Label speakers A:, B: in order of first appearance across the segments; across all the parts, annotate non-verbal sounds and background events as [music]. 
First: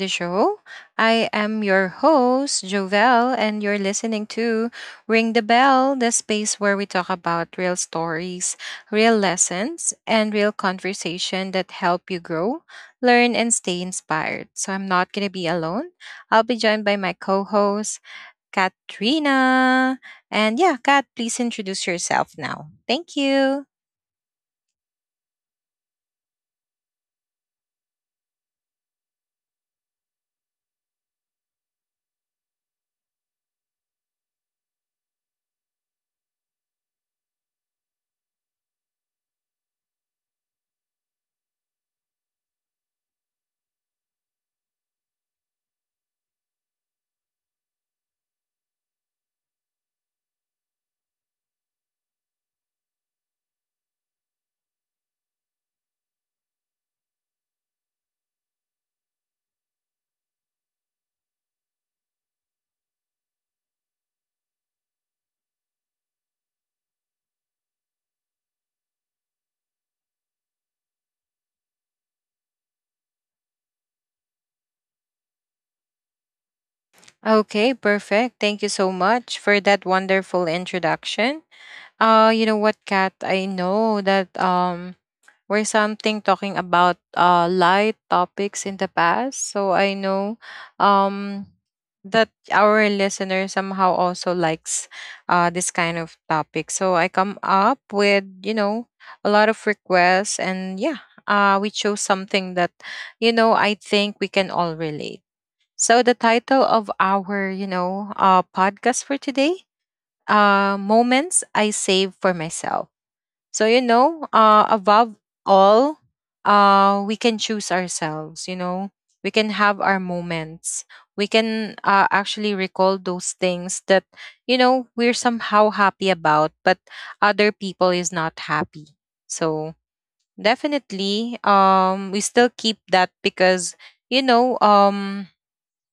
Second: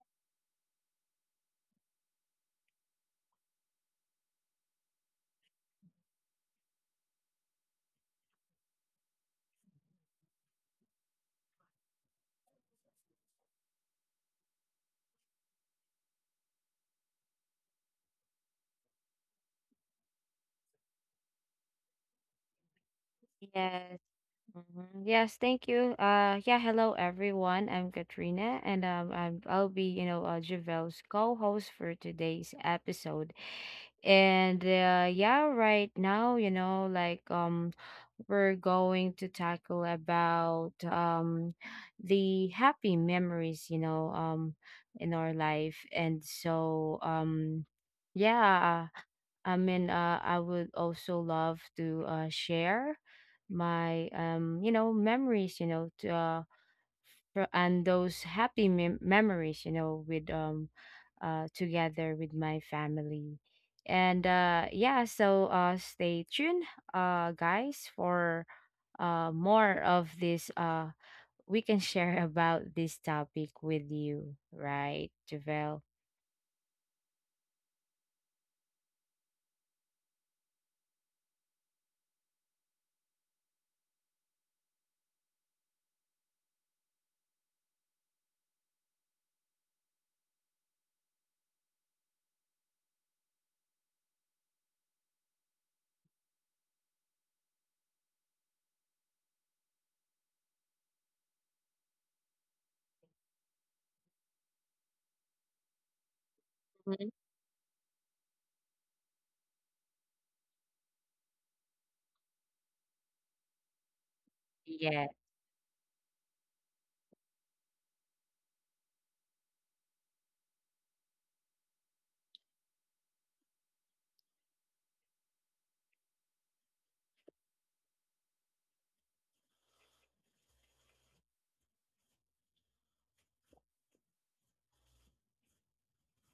A: the show. I am your host, Jovel, and you're listening to Ring the Bell, the space where we talk about real stories, real lessons, and real conversation that help you grow, learn, and stay inspired. So I'm not going to be alone. I'll be joined by my co host, Katrina. And yeah, Kat, please introduce yourself now. Thank you.
B: Yes. Mhm. Yes, thank you. Yeah, hello everyone. I'm Katrina, and I'll be, Javel's co-host for today's episode. And yeah, right now, we're going to tackle about the happy memories, in our life. And so, yeah. I mean, I would also love to share my, memories, and those memories, with together with my family. And yeah, so stay tuned, guys, for more of this. We can share [laughs] about this topic with you, right, Javel?
A: Okay, perfect. Thank you so much for that wonderful introduction. You know what, Kat? I know that we're something talking about light topics in the past. So I know um that our listener somehow also likes this kind of topic. So I come up with, you know, a lot of requests and yeah, we chose something that, you know, I think we can all relate. So the title of
B: Mhm.
A: our, you know, podcast for today, moments I save for myself. So, you know,
B: Yeah,
A: above all, we can choose ourselves, you know, we can have our moments. We can actually recall those things that, you know, we're somehow happy about, but other people is not happy. So, definitely, we still keep that because, you know,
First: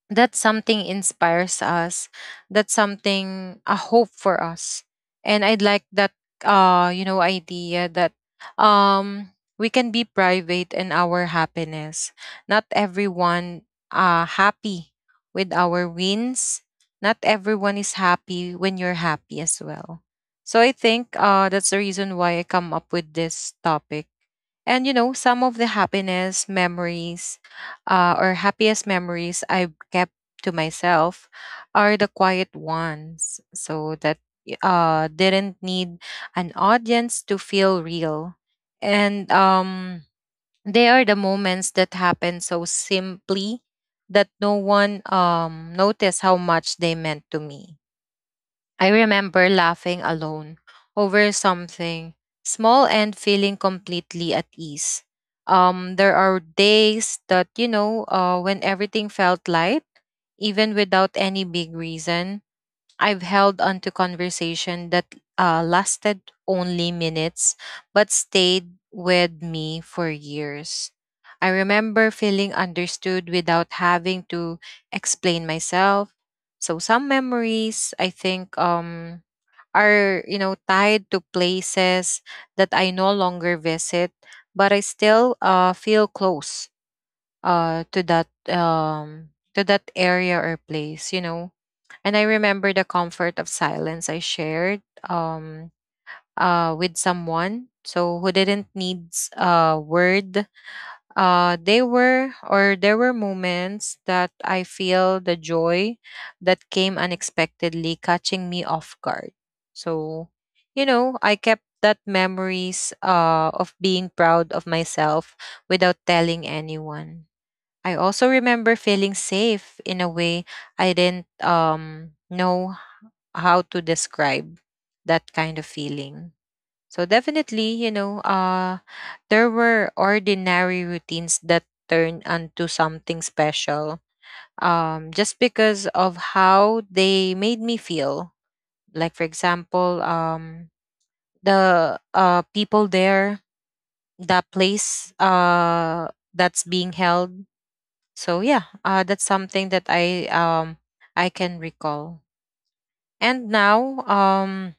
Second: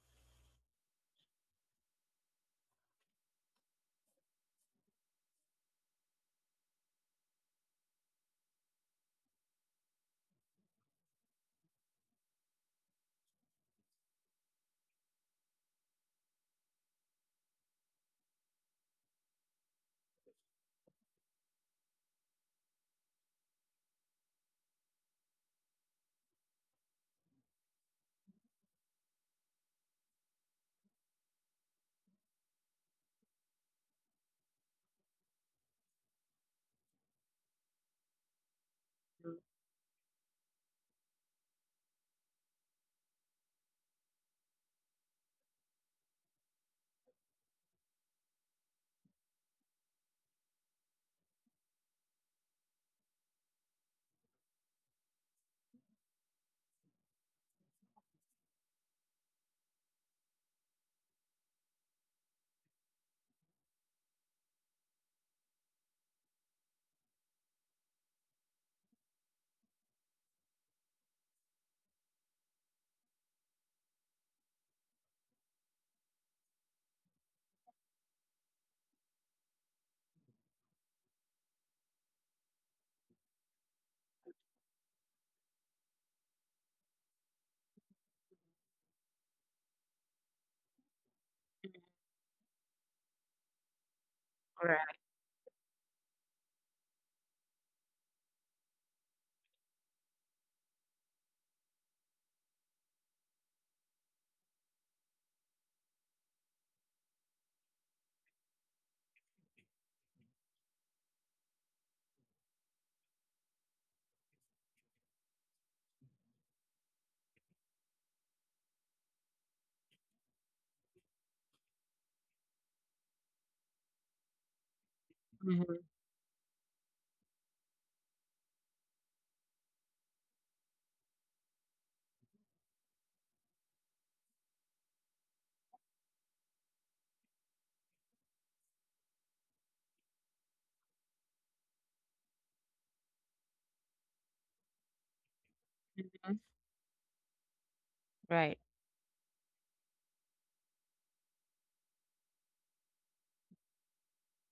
A: that something inspires us, that's something a hope for us, and I'd like that you know idea that um we can be private in our happiness. Not everyone happy with our wins, not everyone is happy when you're happy as well. So I think that's the reason why I come up with this topic. And you know, some of the happiness memories, or happiest memories I've kept to myself, are the quiet ones. So that didn't need an audience to feel real. And they are the moments that happen so simply that no one, noticed how much they meant to me. I remember laughing alone over something small and feeling completely at ease. There are days that, you know, when everything felt light, even without any big reason. I've held onto conversation that lasted only minutes but stayed with me for years. I remember feeling understood without having to explain myself. So some memories, I think, are you know tied to places that I no longer visit, but I still feel close to that area or place. You know, and I remember the comfort of silence I shared,
B: right.
A: um, with someone. So who didn't needs a word, they were or there were moments that I feel the joy that came unexpectedly, catching me off guard. So, you know, I kept that memories of being proud of myself without telling anyone. I also remember feeling safe in a way I didn't know how to describe that kind of
B: Mhm.
A: feeling. So definitely, you know, there were ordinary routines that turned into something special. Just because of how they made me feel. Like for example, the people there, the place that's
B: Mhm.
A: being held. So yeah,
B: Right.
A: that's something that I can recall. And now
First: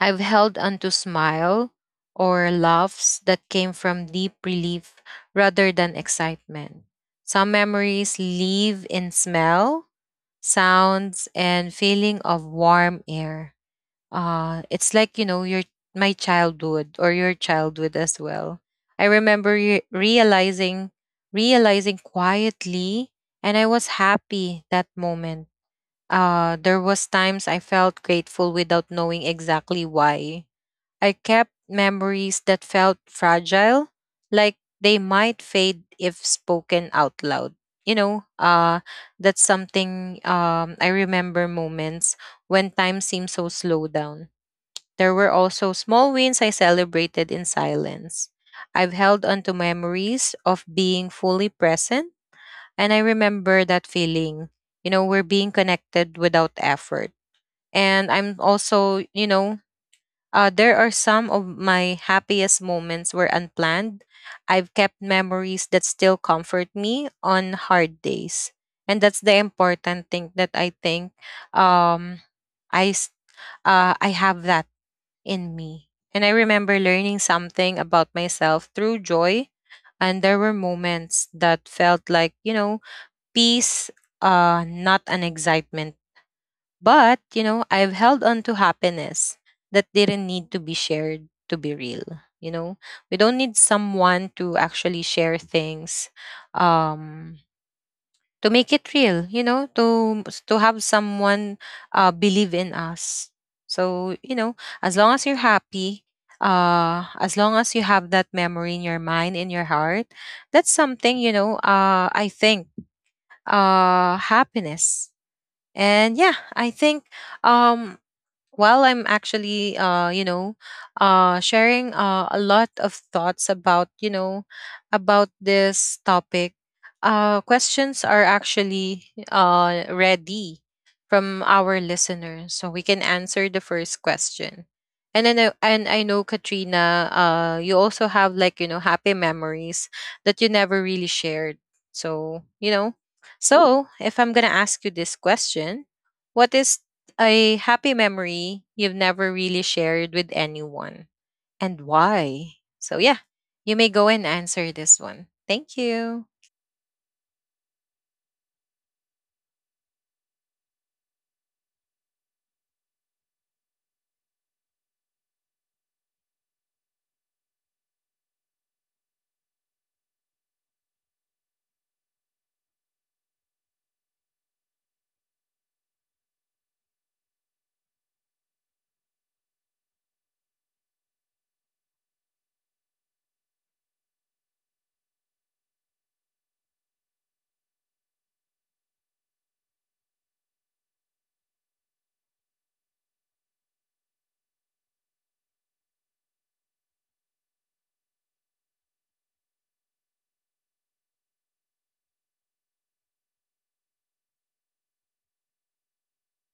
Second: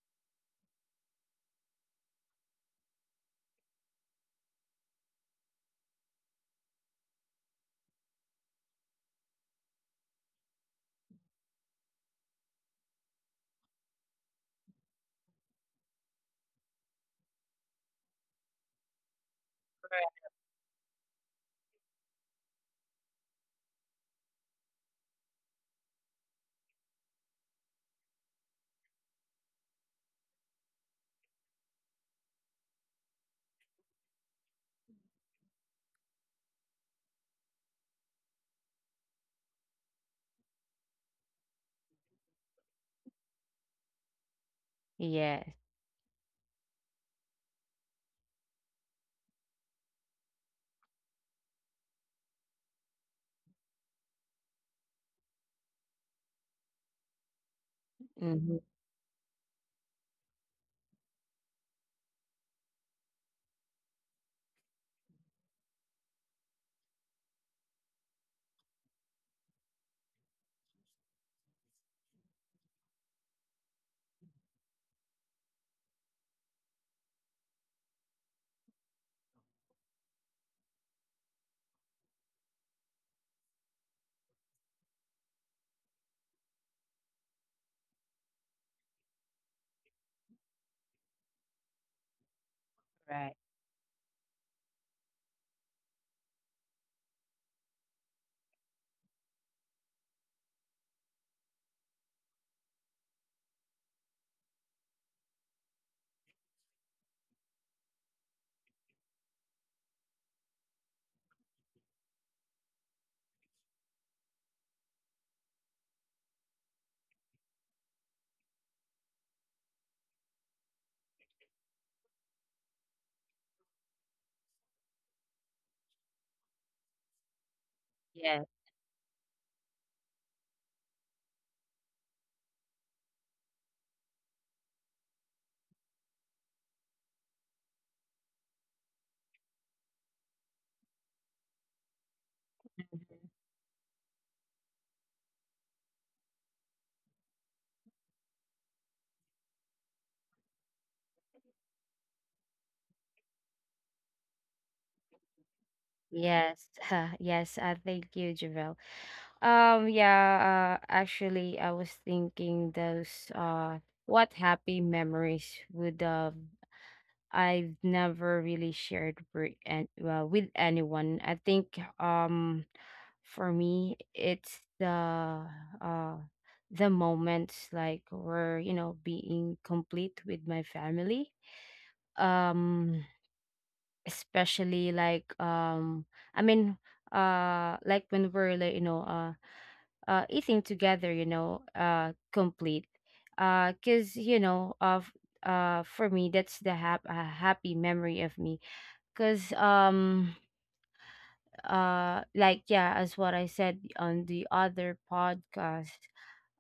A: I've held onto smile or laughs that came from deep relief rather than excitement. Some memories live in smell, sounds, and feeling of warm air. It's like, you know, your my childhood or your childhood as well. I remember realizing quietly, and I was happy that moment. There was times I felt grateful without knowing exactly why. I kept memories that felt fragile, like they might fade if spoken out loud. You know, that's something, I remember moments when time seemed so slow down. There were
B: Yeah.
A: also small wins I celebrated in silence. I've held on to memories of being fully present, and I remember that feeling. You know, we're being connected without effort. And I'm
B: Mhm.
A: also, you know, there are some of my happiest moments were unplanned. I've kept memories that still comfort me on hard days. And that's the important thing that I think, um, I, s- I have that in me. And I remember learning something about myself through joy. And there were moments that felt like, you know, peace, not an excitement, but, you know, I've held on to happiness that didn't need to be shared to be real. You know, we
B: Right.
A: don't need someone to actually share things, um, to make it real, you know, to have someone believe in us. So, you know, as long as you're happy, as long as you have that memory in your mind, in your heart, that's something, you know, I think happiness. And yeah, I think um well, I'm actually, you know, sharing a lot of thoughts about, you know, about this topic. Questions are
B: Yes.
A: actually ready from our listeners, so we can answer the first question. And I know, Katrina, you also have like you know happy memories that you never really shared. So you know, so if I'm gonna ask you this question, what is a happy memory you've never really shared with anyone and why? So, yeah, you may go and answer this one. Thank you.
B: Yes. [laughs] Yes. Thank you, Javel. Yeah, actually, I was thinking those, what happy memories would. I've never really shared with, well, with anyone. I think, for me, it's uh, the moments like where, being complete with my family. Um, especially I mean like when we're eating together, complete, because of— for me that's the a happy memory of me, because yeah, as what I said on the other podcast,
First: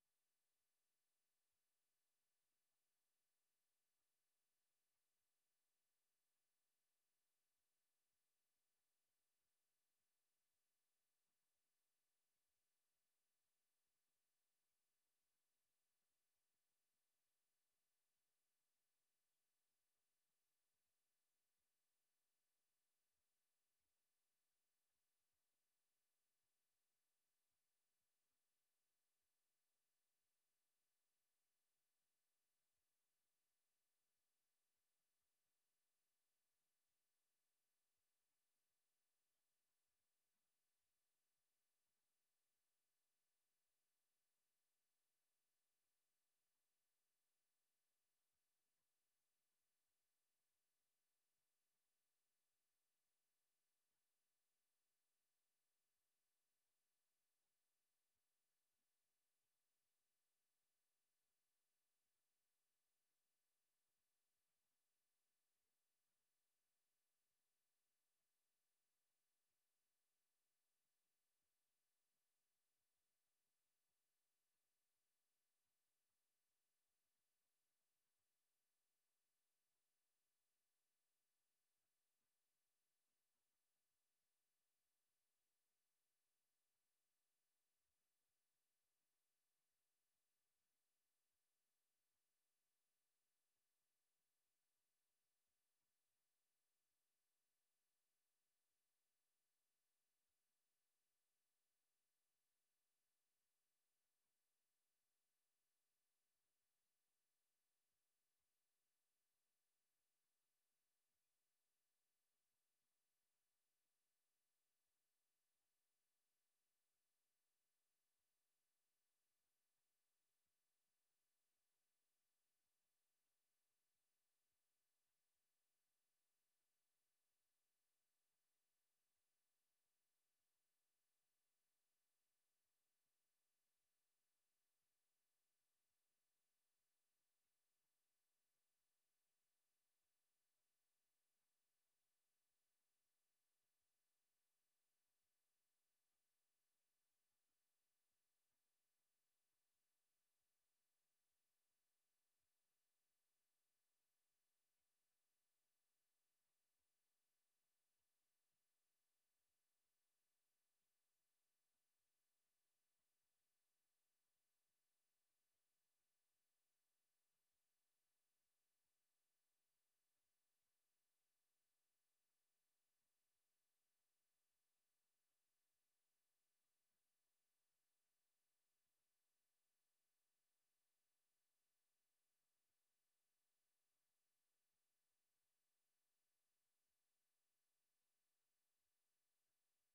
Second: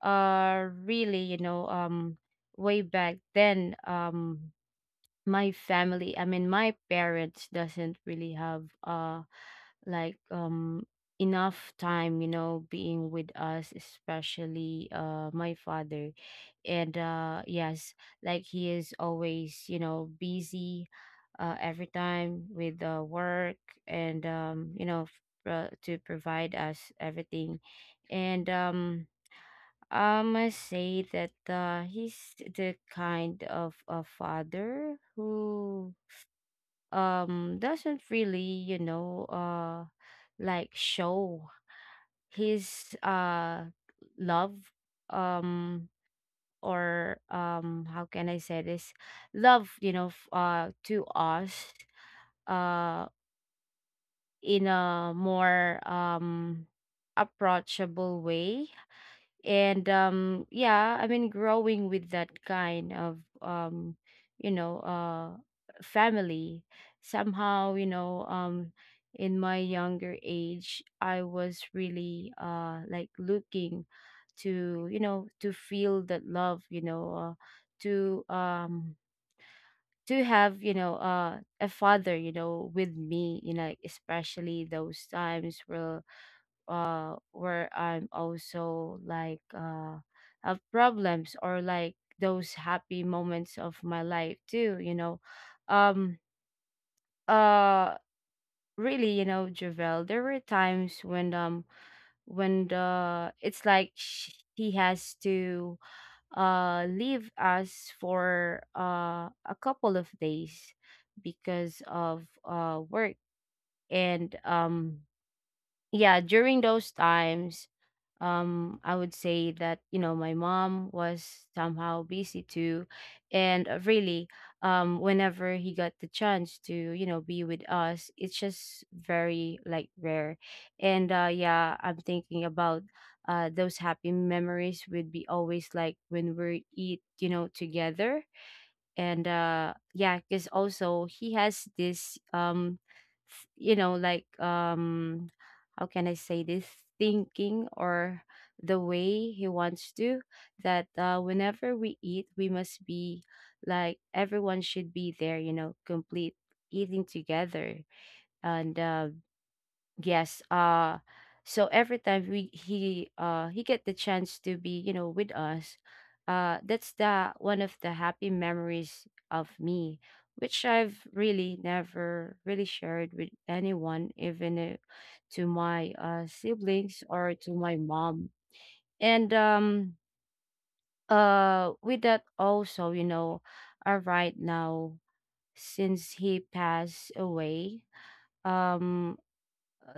B: really, way back then. My family, I mean my parents doesn't really have like um enough time being with us, especially my father. And yes, like he is always, busy every time with work, and to provide us everything. And I must say that he's the kind of a father who doesn't really, like, show his love, um or, how can I say this, love, to us, uh in a more approachable way. And yeah, I mean growing with that kind of you know uh family, somehow, in my younger age I was really, like, looking to, to feel that love, to, to have, a father, with me you know, like, especially those times where I'm also like have problems, or like those happy moments of my life too, you know. Um uh Really, you know, Javel, there were times when, when the it's like he has to leave us for a couple of days because of work. And yeah, during those times, I would say that, you know, my mom was somehow busy too. And really, whenever he got the chance to, you know, be with us, it's just very, like, rare. And yeah, I'm thinking about those happy memories would be always like when we eat, you know, together. And yeah, because also he has this, you know, like, how can I say this, thinking, or the way he wants to, that whenever we eat we must be, like, everyone should be there, you know, complete, eating together. And yes. So every time we he get the chance to be, you know, with us, that's the one of the happy memories of me, which I've really never really shared with anyone, even to my siblings or to my mom. And with that also, you know, right now, since he passed away, um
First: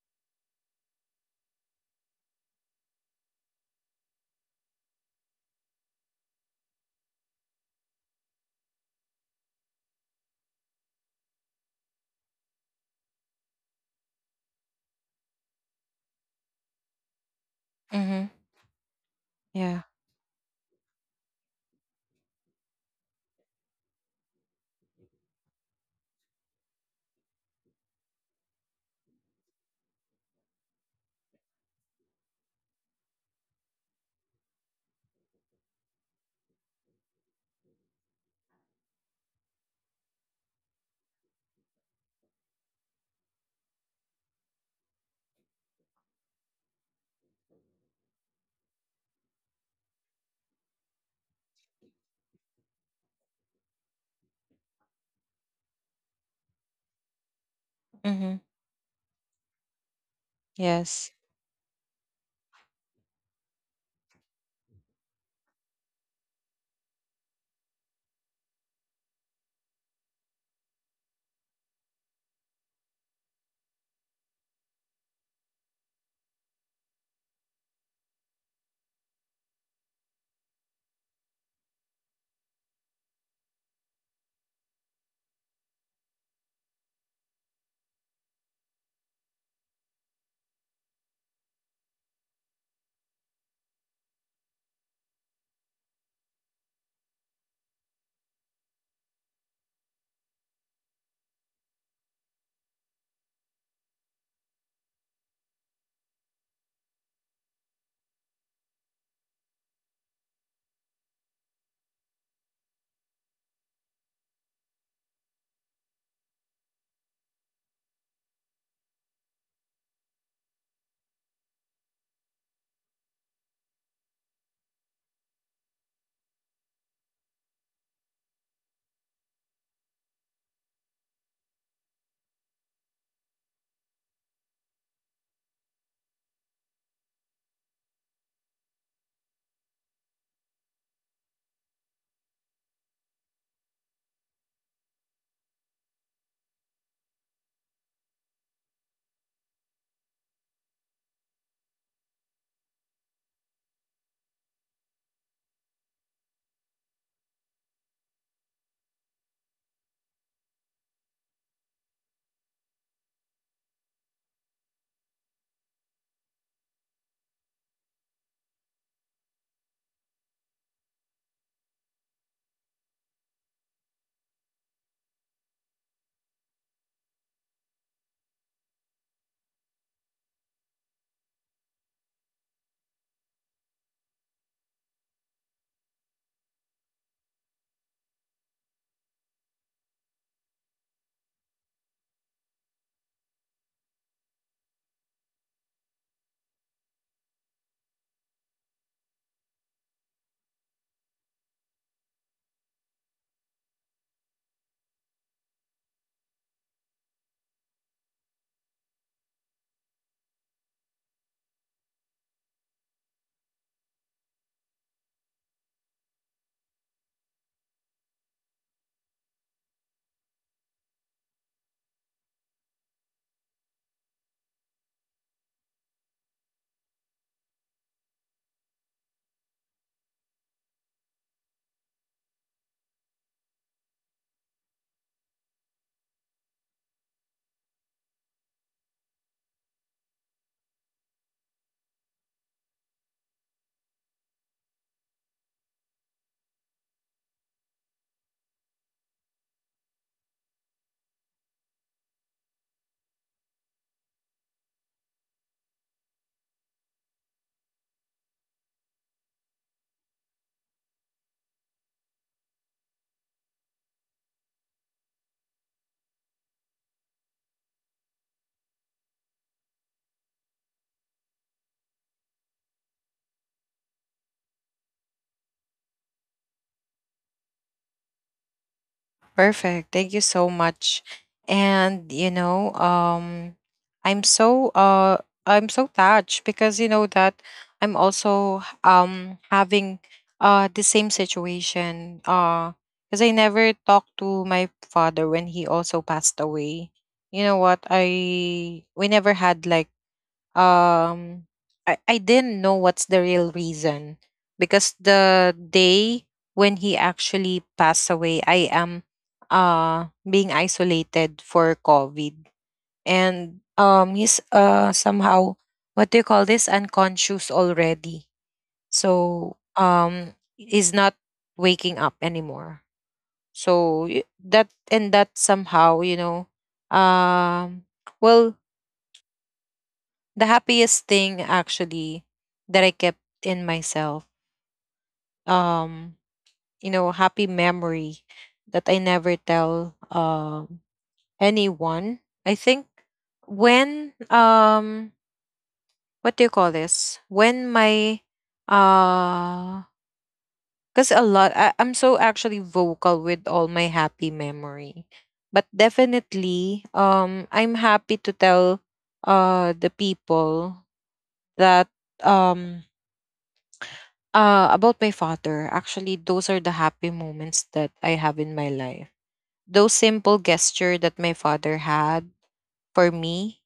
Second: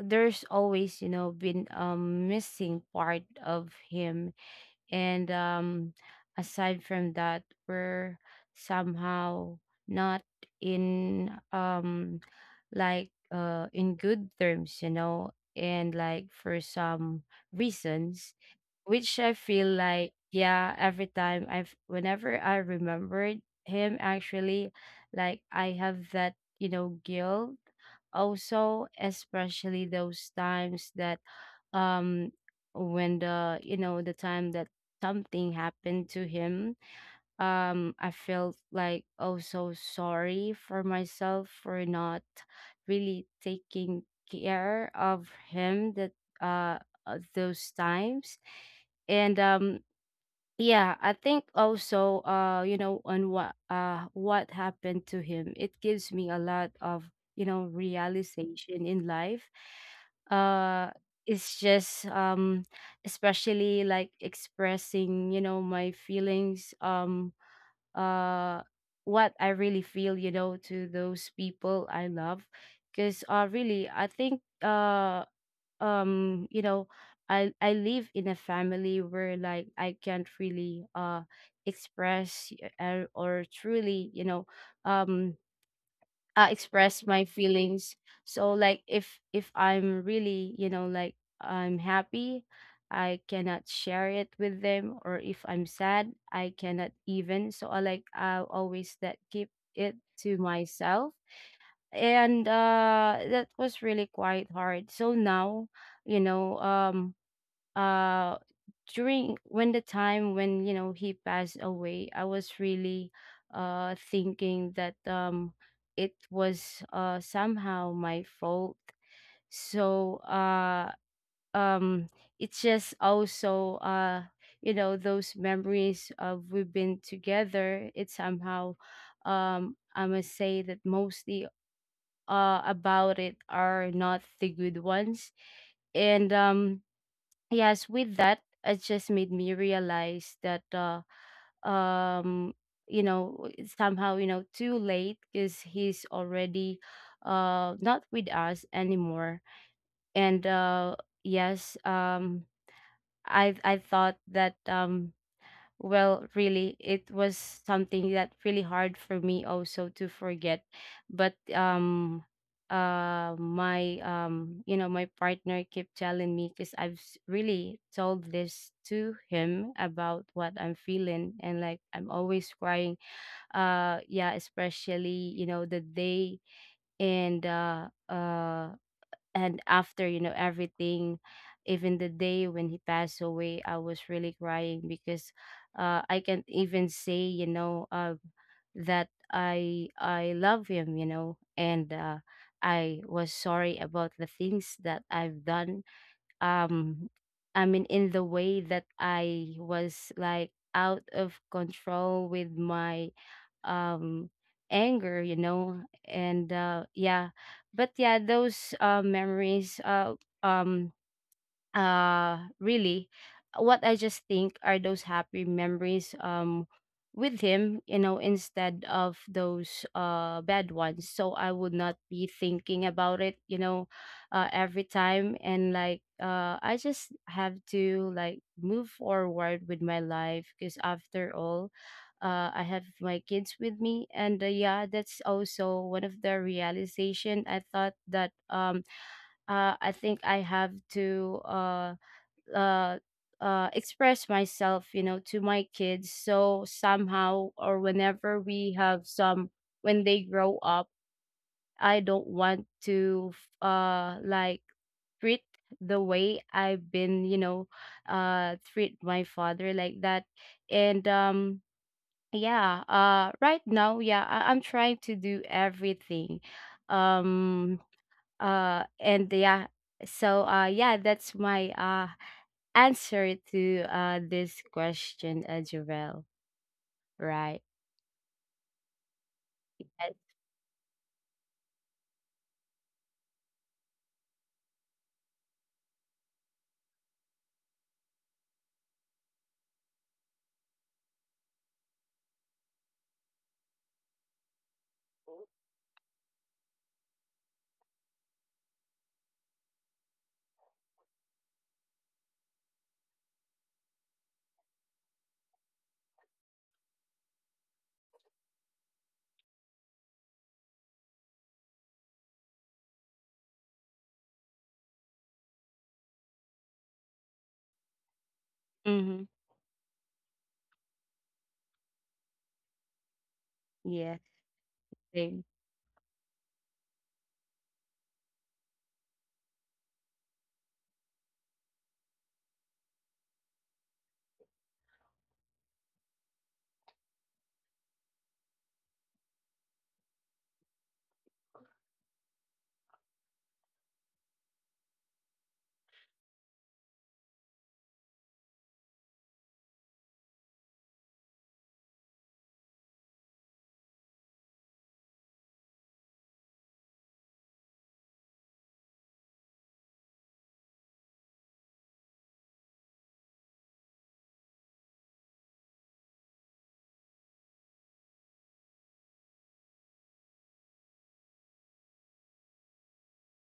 B: there's always, you know, been a missing part of him. And aside from that, we're somehow not in like in good terms, you know, and like for some
A: Mm-hmm.
B: reasons, which I feel
A: Yeah.
B: like, yeah, every time I've whenever I remembered him, actually, like I have that, you know, guilt also, especially those times that, um when the you know, the time that something happened to him. I felt like, oh, so sorry for myself for not really taking care of him, that uh those times. And yeah, I think also, you know, on what happened to him, it gives me a lot of, you know,
A: Mm-hmm.
B: realization in life. Uh
A: Yes.
B: it's just, especially like expressing, you know, my feelings, uh what I really feel, you know, to those people I love, because really, I think, you know, I live in a family where, like, I can't really express, or truly, you know, um express my feelings. So like, if I'm really, you know, like, I'm happy, I cannot share it with them, or if I'm sad, I cannot even. So I, like, I always that keep it to myself. And that was really quite hard. So now, you know um uh during when the time when, you know, he passed away, I was really, thinking that, it was, somehow my fault. So um it's just also, you know, those memories of we've been together, it somehow, I must say that mostly, about it are not the good ones. And, yes, with that, it just made me realize that, um, you know, somehow, you know, too late, because he's already, not with us anymore. And, yes, I thought that, well, really, it was something that really hard for me also to forget. But my, you know, my partner kept telling me, because I've really told this to him about what I'm feeling, and like I'm always crying. Yeah, especially, you know, the day, and uh uh and after, you know, everything. Even the day when he passed away, I was really crying, because I can't even say, you know, that I love him, you know. And I was sorry about the things that I've done, um I mean, in the way that I was, like, out of control with my, um anger, you know. And yeah. But yeah, those memories, um really, what I just think are those happy memories, with him, you know, instead of those, bad ones. So I would not be thinking about it, you know, every time. And like, I just have to, like, move forward with my life, because, after all, I have my kids with me. And yeah, that's also one of the realization I thought that, I think I have to uh, express myself, you know, to my kids. So somehow, or whenever we have some, when they grow up, I don't want to, like, treat the way I've been, you know, treat my father like that. And, yeah, right now, yeah, I'm trying to do everything. Um, and yeah, so, yeah, that's my, answer to this question, Jovel, right?
A: Perfect. Thank you so much. And you know, I'm so uh I'm so touched because you know that I'm also having the same situation because I never talked to my father when he also passed away. You know what? I we never had like, um I didn't know what's the real reason, because the day when he actually passed away I am being isolated for COVID, and he's somehow, what do you call this, unconscious already.
B: Mm-hmm.
A: So is not waking up anymore.
B: Yes,
A: That
B: thank
A: somehow you know, um well, the happiest thing actually that I kept in myself. Um, you know, happy memory that I never tell anyone. I think, when what do you call this? When my uh because a lot I'm so actually vocal with all my happy memory. But definitely I'm happy to tell the people that um uh, about my father, actually, those are the happy moments that I have in my life. Those simple gesture that my father had for me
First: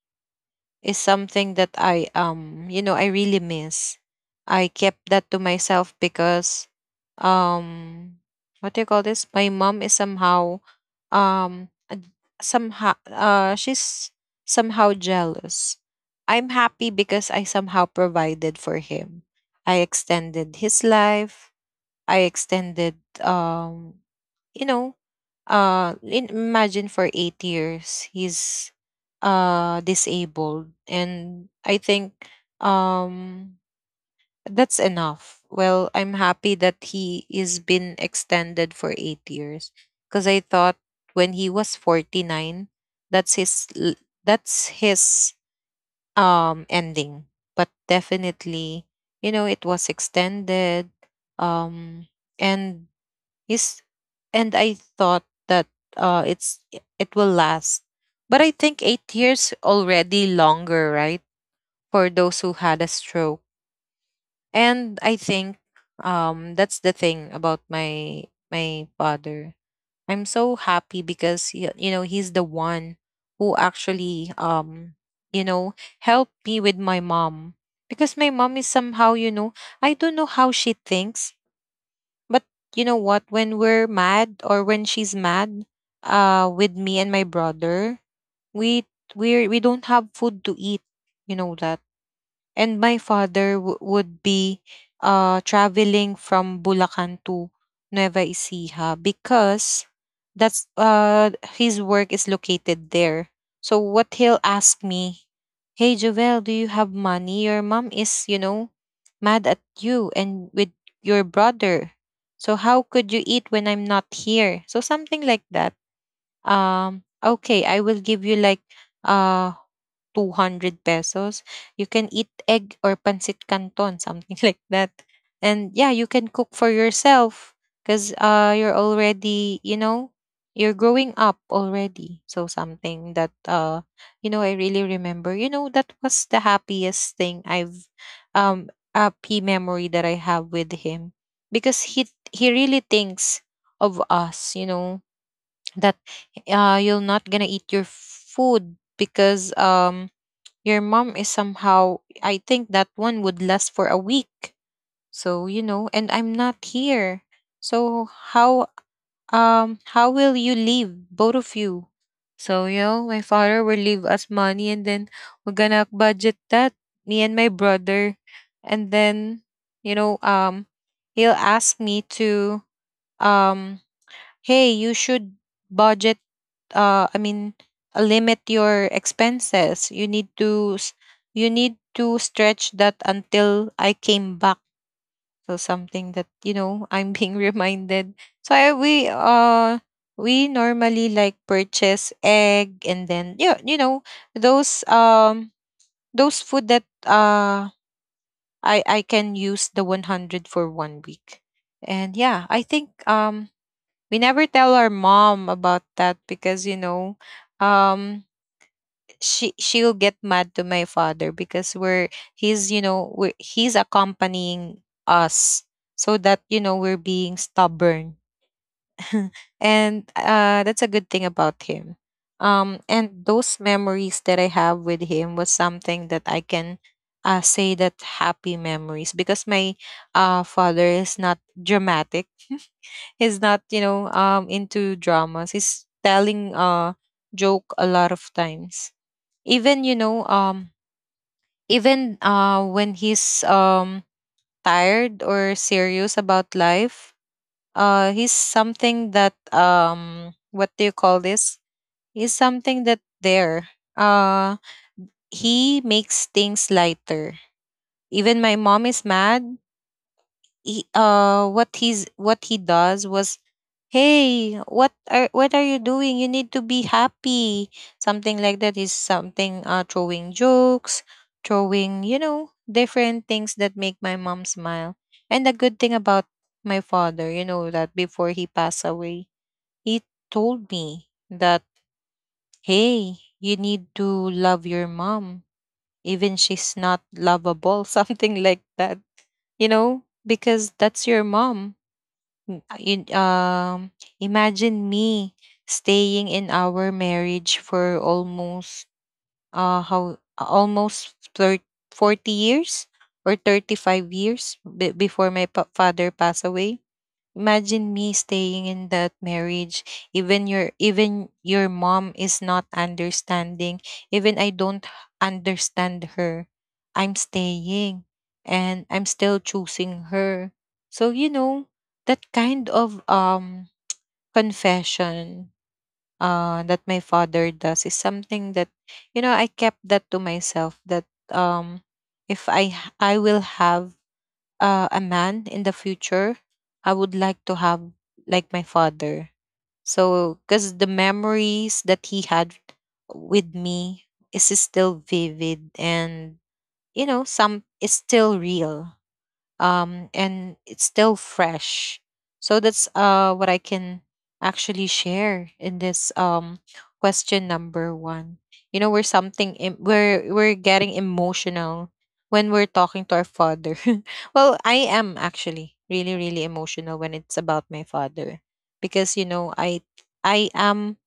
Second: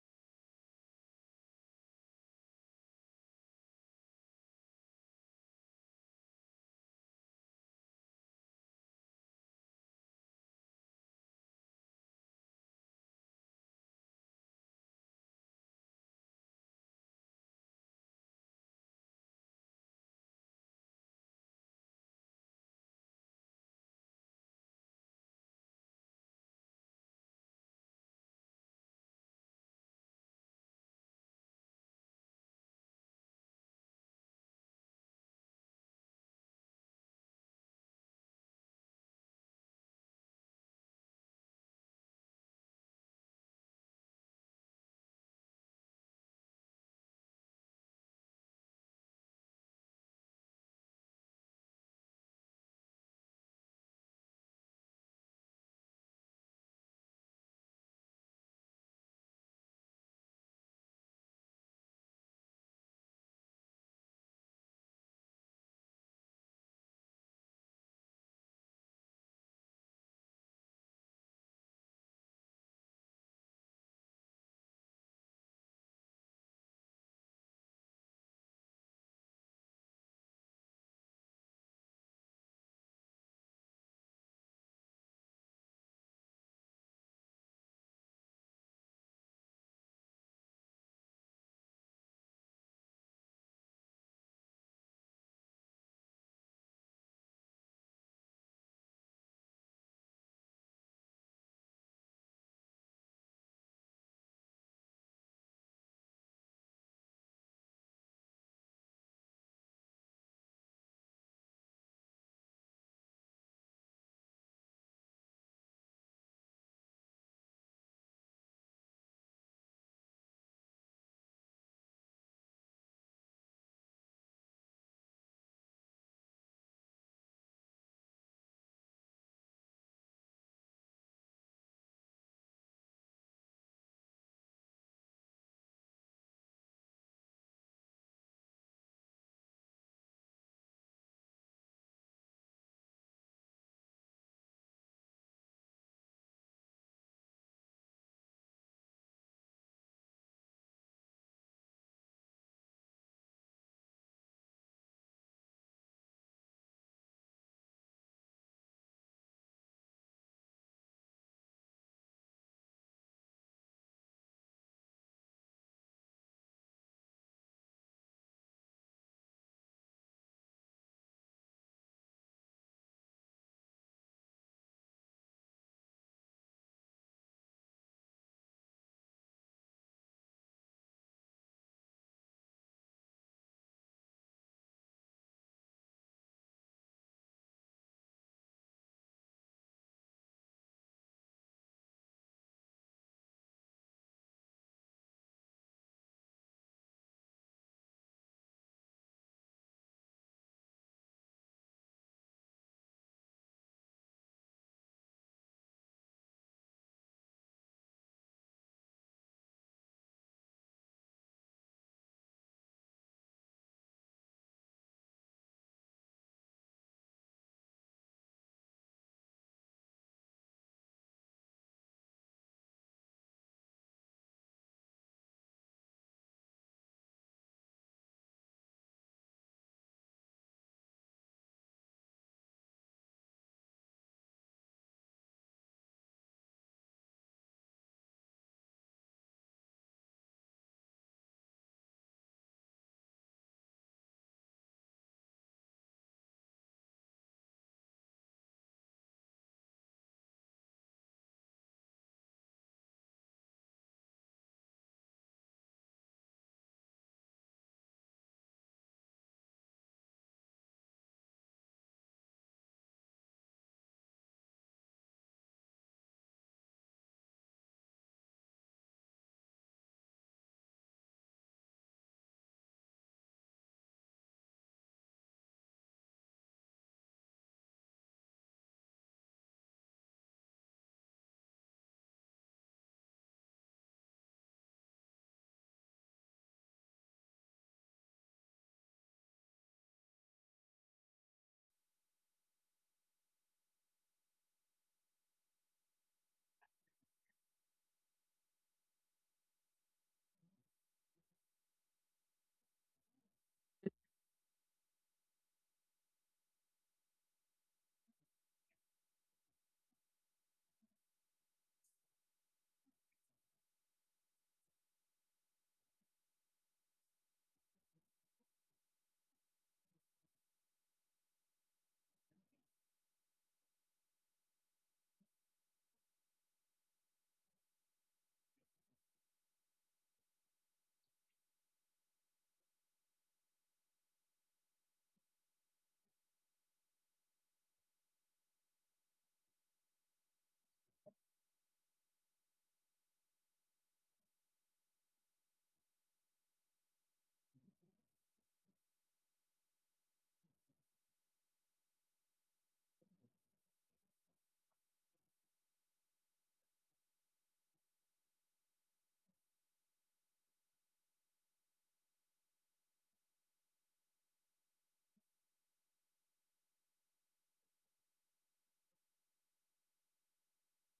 A: is something that I, you know, I really miss. I kept that to myself because, um what do you call this? My mom is somehow, um she's somehow jealous. I'm happy because I somehow provided for him. I extended his life. I extended, um, you know, imagine for 8 years he's disabled, and I think um that's enough. Well, I'm happy that he is been extended for 8 years, because I thought when he was 49, that's his l- that's his ending. But definitely, you know, it was extended. Um, and Yes, and I thought that it's it will last, but I think 8 years already longer, right? For those who had a stroke, and I think, that's the thing about my father. I'm so happy because you know he's the one who actually, you know, helped me with my mom, because my mom is somehow you know, I don't know how she thinks, but you know what? When we're mad or when she's mad, with me and my brother, we we don't have food to eat. You know that. And my father would be traveling from Bulacan to Nueva Ecija because that's his work is located there. So what he'll ask me, "Hey Jovel, do you have money? Your mom is, you know, mad at you and with your brother. So how could you eat when I'm not here?" So something like that. Okay, I will give you like uh 200 pesos, you can eat egg or pancit canton, something [laughs] like that. And yeah, you can cook for yourself because you're already, you know, you're growing up already. So something that, you know, I really remember. You know, that was the happiest thing I've, a P memory that I have with him, because he really thinks of us, you know, that you're not gonna eat your food because your mom is somehow, I think that one would last for a week. So, you know, and I'm not here. So how will you leave both of you? So, you know, my father will leave us money and then we're gonna budget that, me and my brother. And then, you know, he'll ask me to, um hey, you should budget, uh, I mean, limit your expenses. You need to stretch that until I came back. So something that, you know, I'm being [laughs] reminded. So we we normally like purchase egg, and then, yeah, those those food that, I can use the 100 for 1 week. And yeah, I think, we never tell our mom about that because um she'll get mad to my father because we're he's, he's accompanying us, so that, we're being stubborn. [laughs] And that's a good thing about him. And those memories that I have with him was something that I can say that happy memories, because my father is not dramatic. [laughs] He's not, into dramas. He's telling joke a lot of times, even, even when he's tired or serious about life. He's something that, um, what do you call this? He's something that there uh he makes things lighter. Even my mom is mad, he, what he's what he does was, hey, what are you doing? You need to be happy. Something like that, is something, throwing jokes, throwing, you know, different things that make my mom smile. And the good thing about my father, you know, that before he passed away, he told me that, hey, you need to love your mom, even she's not lovable. [laughs] Something like that, you know, because that's your mom. Mm, in imagine me staying in our marriage for almost how almost 30, 40 years, or 35 years before my father passed away. Imagine me staying in that marriage, even your mom is not understanding, even I don't understand her. I'm staying, and I'm still choosing her. So you know, that kind of confession that my father does is something that, you know, I kept that to myself, that um if I will have a man in the future, I would like to have like my father. So, because the memories that he had with me is still vivid, and, you know, some is still real, and it's still fresh. So that's what I can actually share in this question number one. You know, we're we're getting emotional when we're talking to our father. [laughs] Well, I am actually really, really emotional when it's about my father, because you know, I am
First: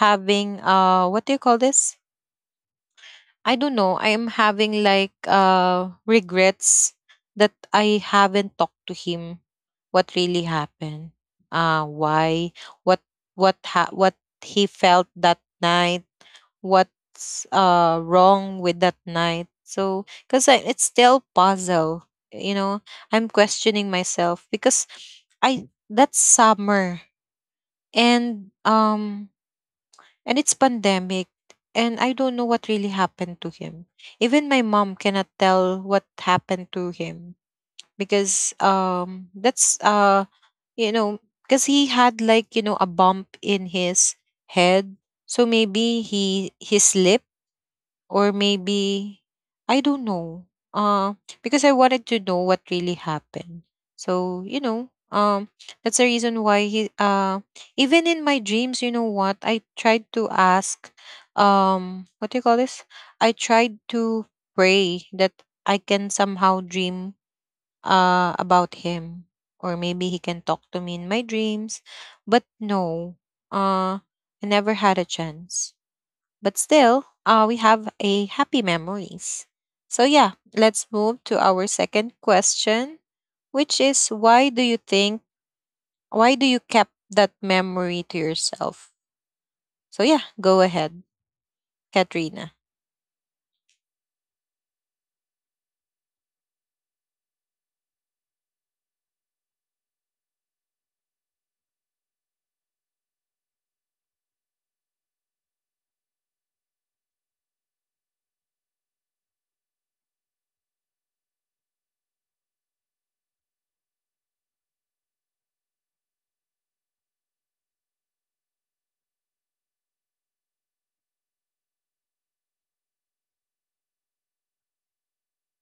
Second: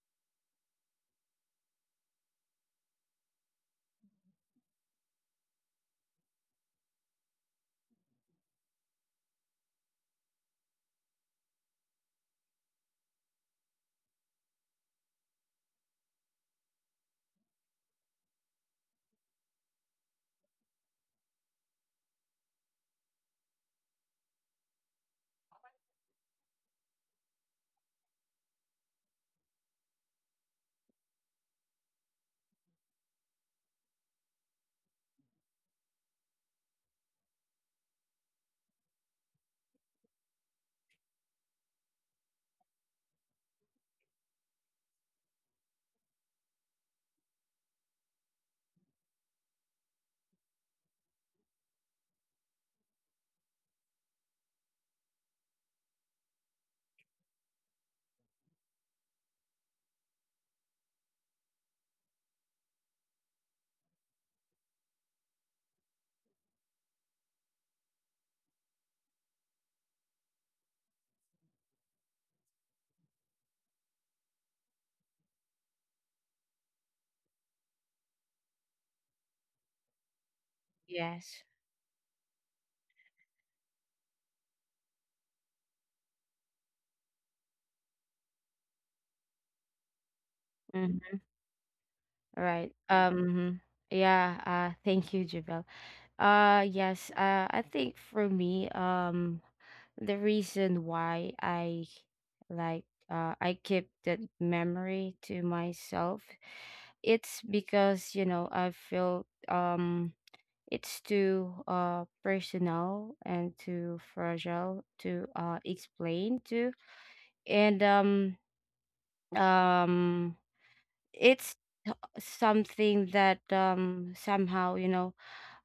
A: having what do you call this? I don't know. I'm having like regrets that I haven't talked to him what really happened. Why what what he felt that night, what's wrong with that night. So cuz it's still puzzle, you know. I'm questioning myself because I that's summer, and um and it's pandemic, and I don't know what really happened to him. Even my mom cannot tell what happened to him, because that's you know, because he had, like, you know, a bump in his head, so maybe he slipped, or maybe I don't know. Uh, because I wanted to know what really happened. So that's the reason why he. Even in my dreams, you know what? I tried to ask. What do you call this? I tried to pray that I can somehow dream about him, or maybe he can talk to me in my dreams, but no. Uh, I never had a chance. But still, we have a happy memories. So yeah, let's move to
B: yes.
A: our second question, which is, why do you kept that memory to yourself? So yeah, go ahead,
B: Mm-hmm.
A: Katrina.
B: Right. Mhm. Yeah, thank you, Javel. Yes, I think for me, the reason why I, like, I keep that memory to myself, it's because, you know, I feel, it's too, personal and too fragile to, explain to. And, um, it's something that, somehow, you know,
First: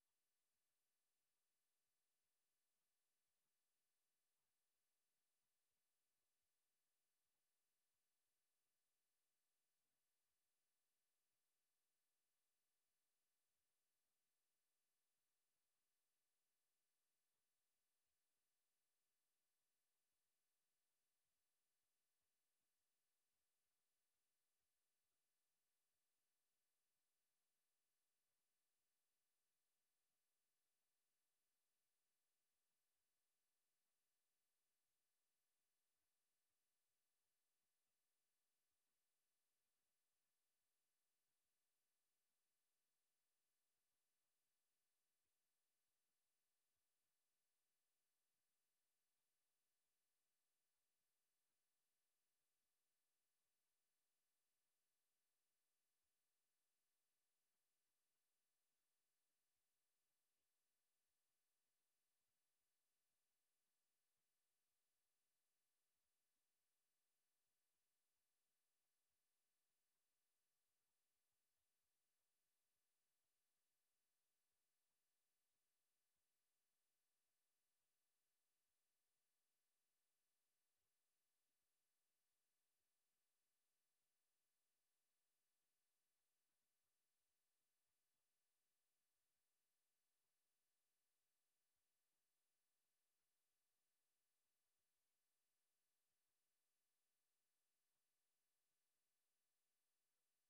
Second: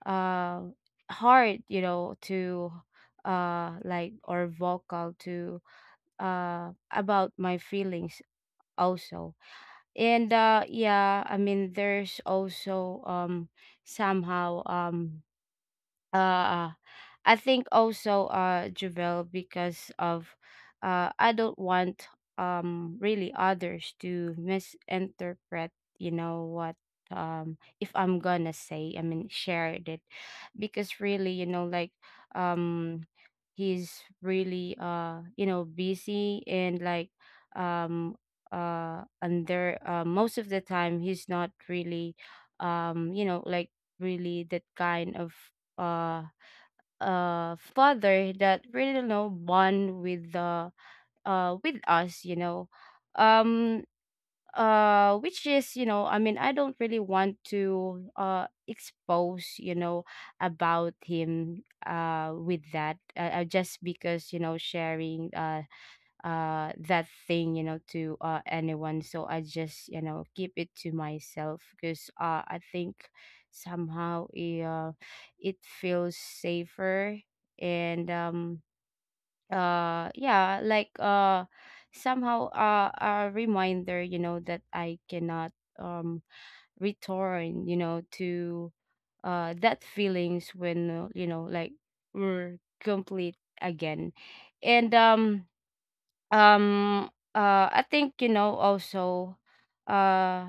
B: uh, hard, you know, to, like, or vocal to, about my feelings also. And yeah, I mean there's also, somehow, uh I think also, Javel, because of, I don't want, really, others to misinterpret, you know what, if I'm gonna say, I mean, share it, because really, you know, like, um he's really, you know, busy, and like, um under, most of the time he's not really, you know, like, really that kind of, uh father that really, you know, bond with the with us, you know, um which is, you know, I mean I don't really want to expose, you know, about him, with that, just because, you know, sharing that thing, you know, to, anyone. So I just, you know, keep it to myself, because, I think somehow it feels safer. And yeah, like, somehow, a reminder, you know, that I cannot, um return, you know, to that feelings when, you know, like, we're complete again. And um I think, you know, also, uh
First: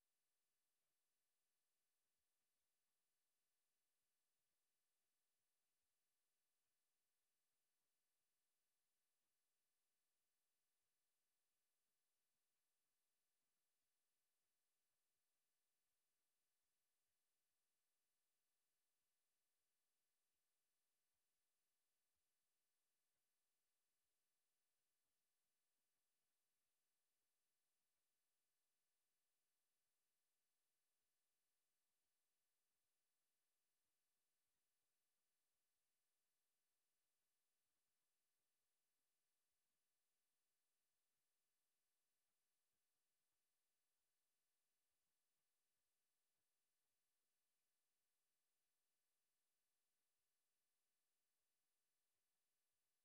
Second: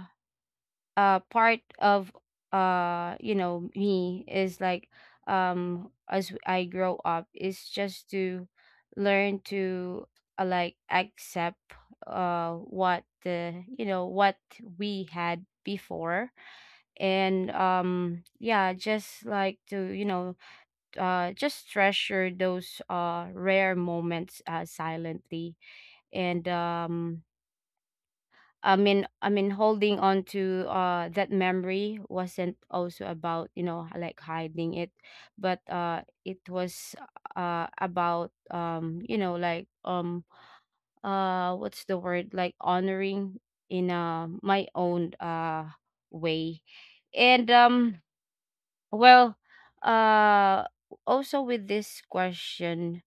B: part of, you know, me is like, as I grow up, is just to learn to, like, accept what the, you know, what we had before. And yeah, just like to, you know, just treasure those rare moments silently. And I mean, holding on to that memory wasn't also about like hiding it, but it was about like what's the word, like honoring in my own way. And well uh Also with this question,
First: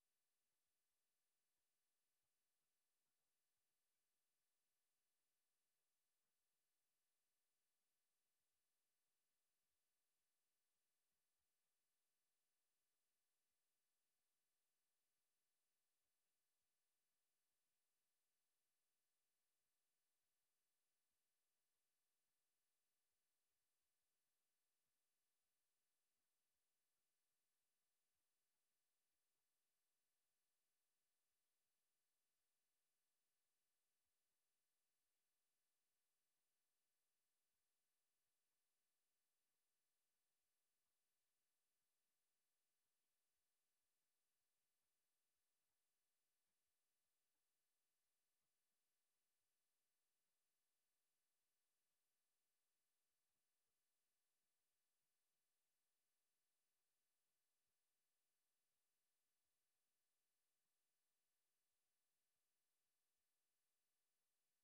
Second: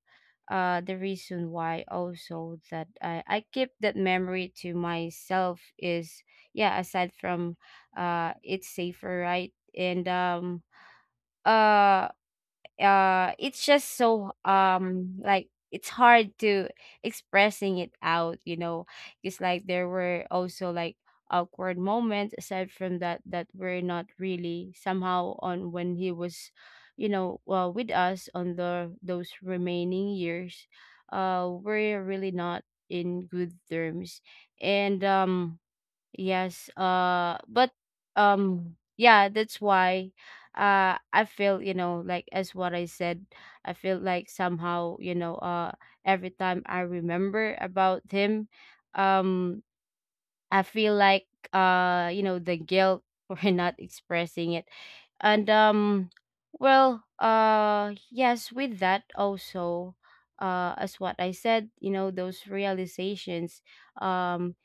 B: the reason why also that I keep that memory to myself is, yeah, aside from it's safer, right? And um uh uh it's just so, like it's hard to expressing it out, you know. It's like there were also like awkward moments aside from that, that were not really somehow on when he was, you know, well with us on the those remaining years. We're really not in good terms. And Yes, but yeah, that's why I feel, like as what I said, I feel like somehow, every time I remember about him, um I feel like, you know, the guilt [laughs] for not expressing it. And yes, with that also, as what I said, you know, those realizations. um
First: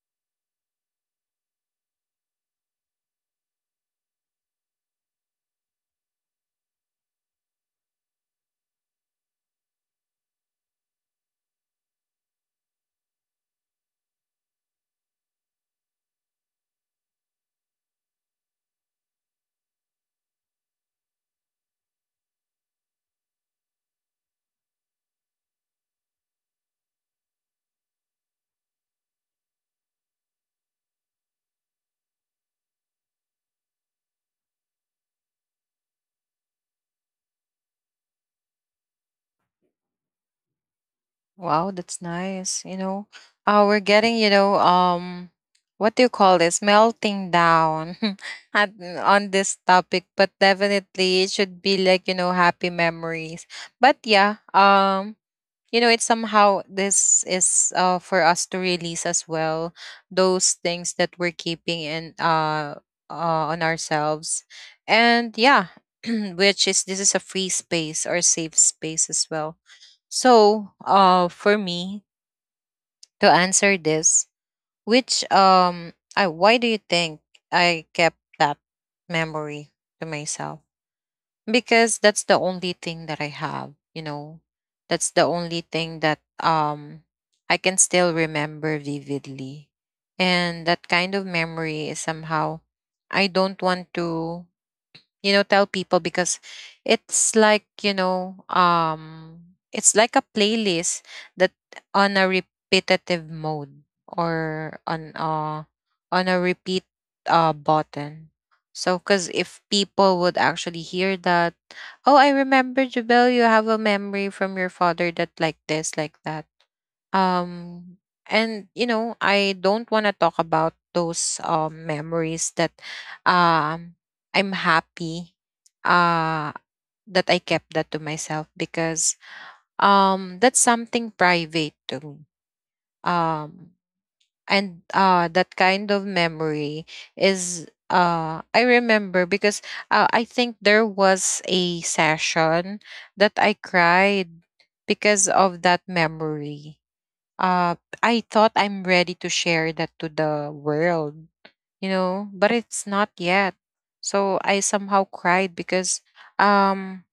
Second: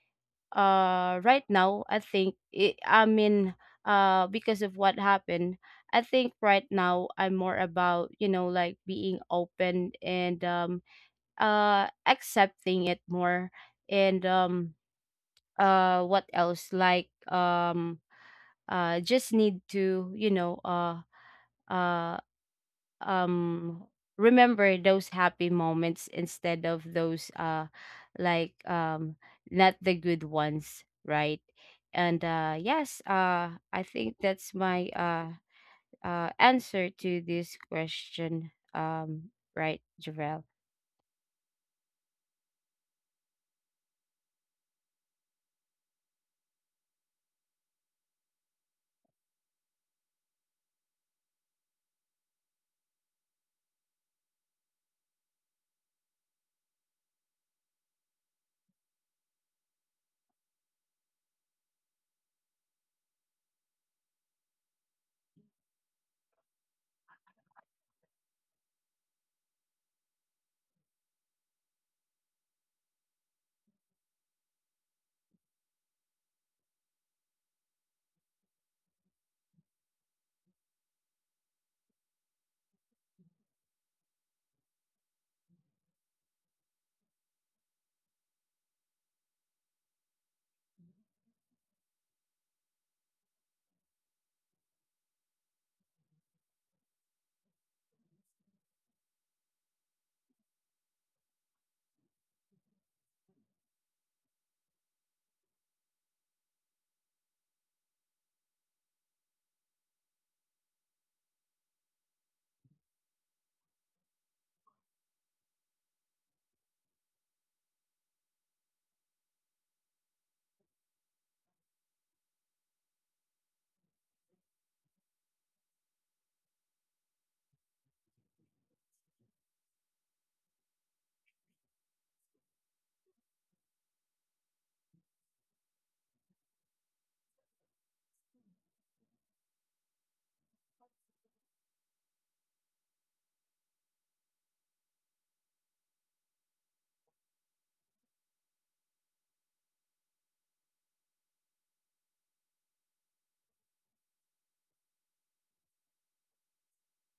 B: right now I think it, I mean because of what happened, I think right now I'm more about, you know, like being open and accepting it more. And What else, like, just need to, you know, uh um remember those happy moments instead of those like um not the good ones, right? and Yes, I think that's my answer to this question, right, Javel?
A: Wow, that's nice. You know, we're getting, what do you call this? Melting down [laughs] at, on this topic, but definitely it should be like, you know, happy memories. But yeah, you know, it's somehow this is for us to release as well those things that we're keeping in on ourselves, and yeah, [clears throat] which is, this is a free space or safe space as well. So, for me to answer this, which I why do you think I kept that memory to myself? Because that's the only thing that I have, you know. That's the only thing that I can still remember vividly. And that kind of memory is somehow, I don't want to, you know, tell people because it's like, you know, it's like a playlist that on a repetitive mode, or on a repeat button. So because if people would actually hear that, oh I remember Jabel, you have a memory from your father that like this, like that. um and you know, I don't want to talk about those memories that um I'm happy uh that I kept that to myself, because that's something private to me. um and that kind of memory is, I remember, because I think there was a session that I cried because of that memory. uh, I thought I'm ready to share that to the world, you know, but it's not yet. So I somehow cried because um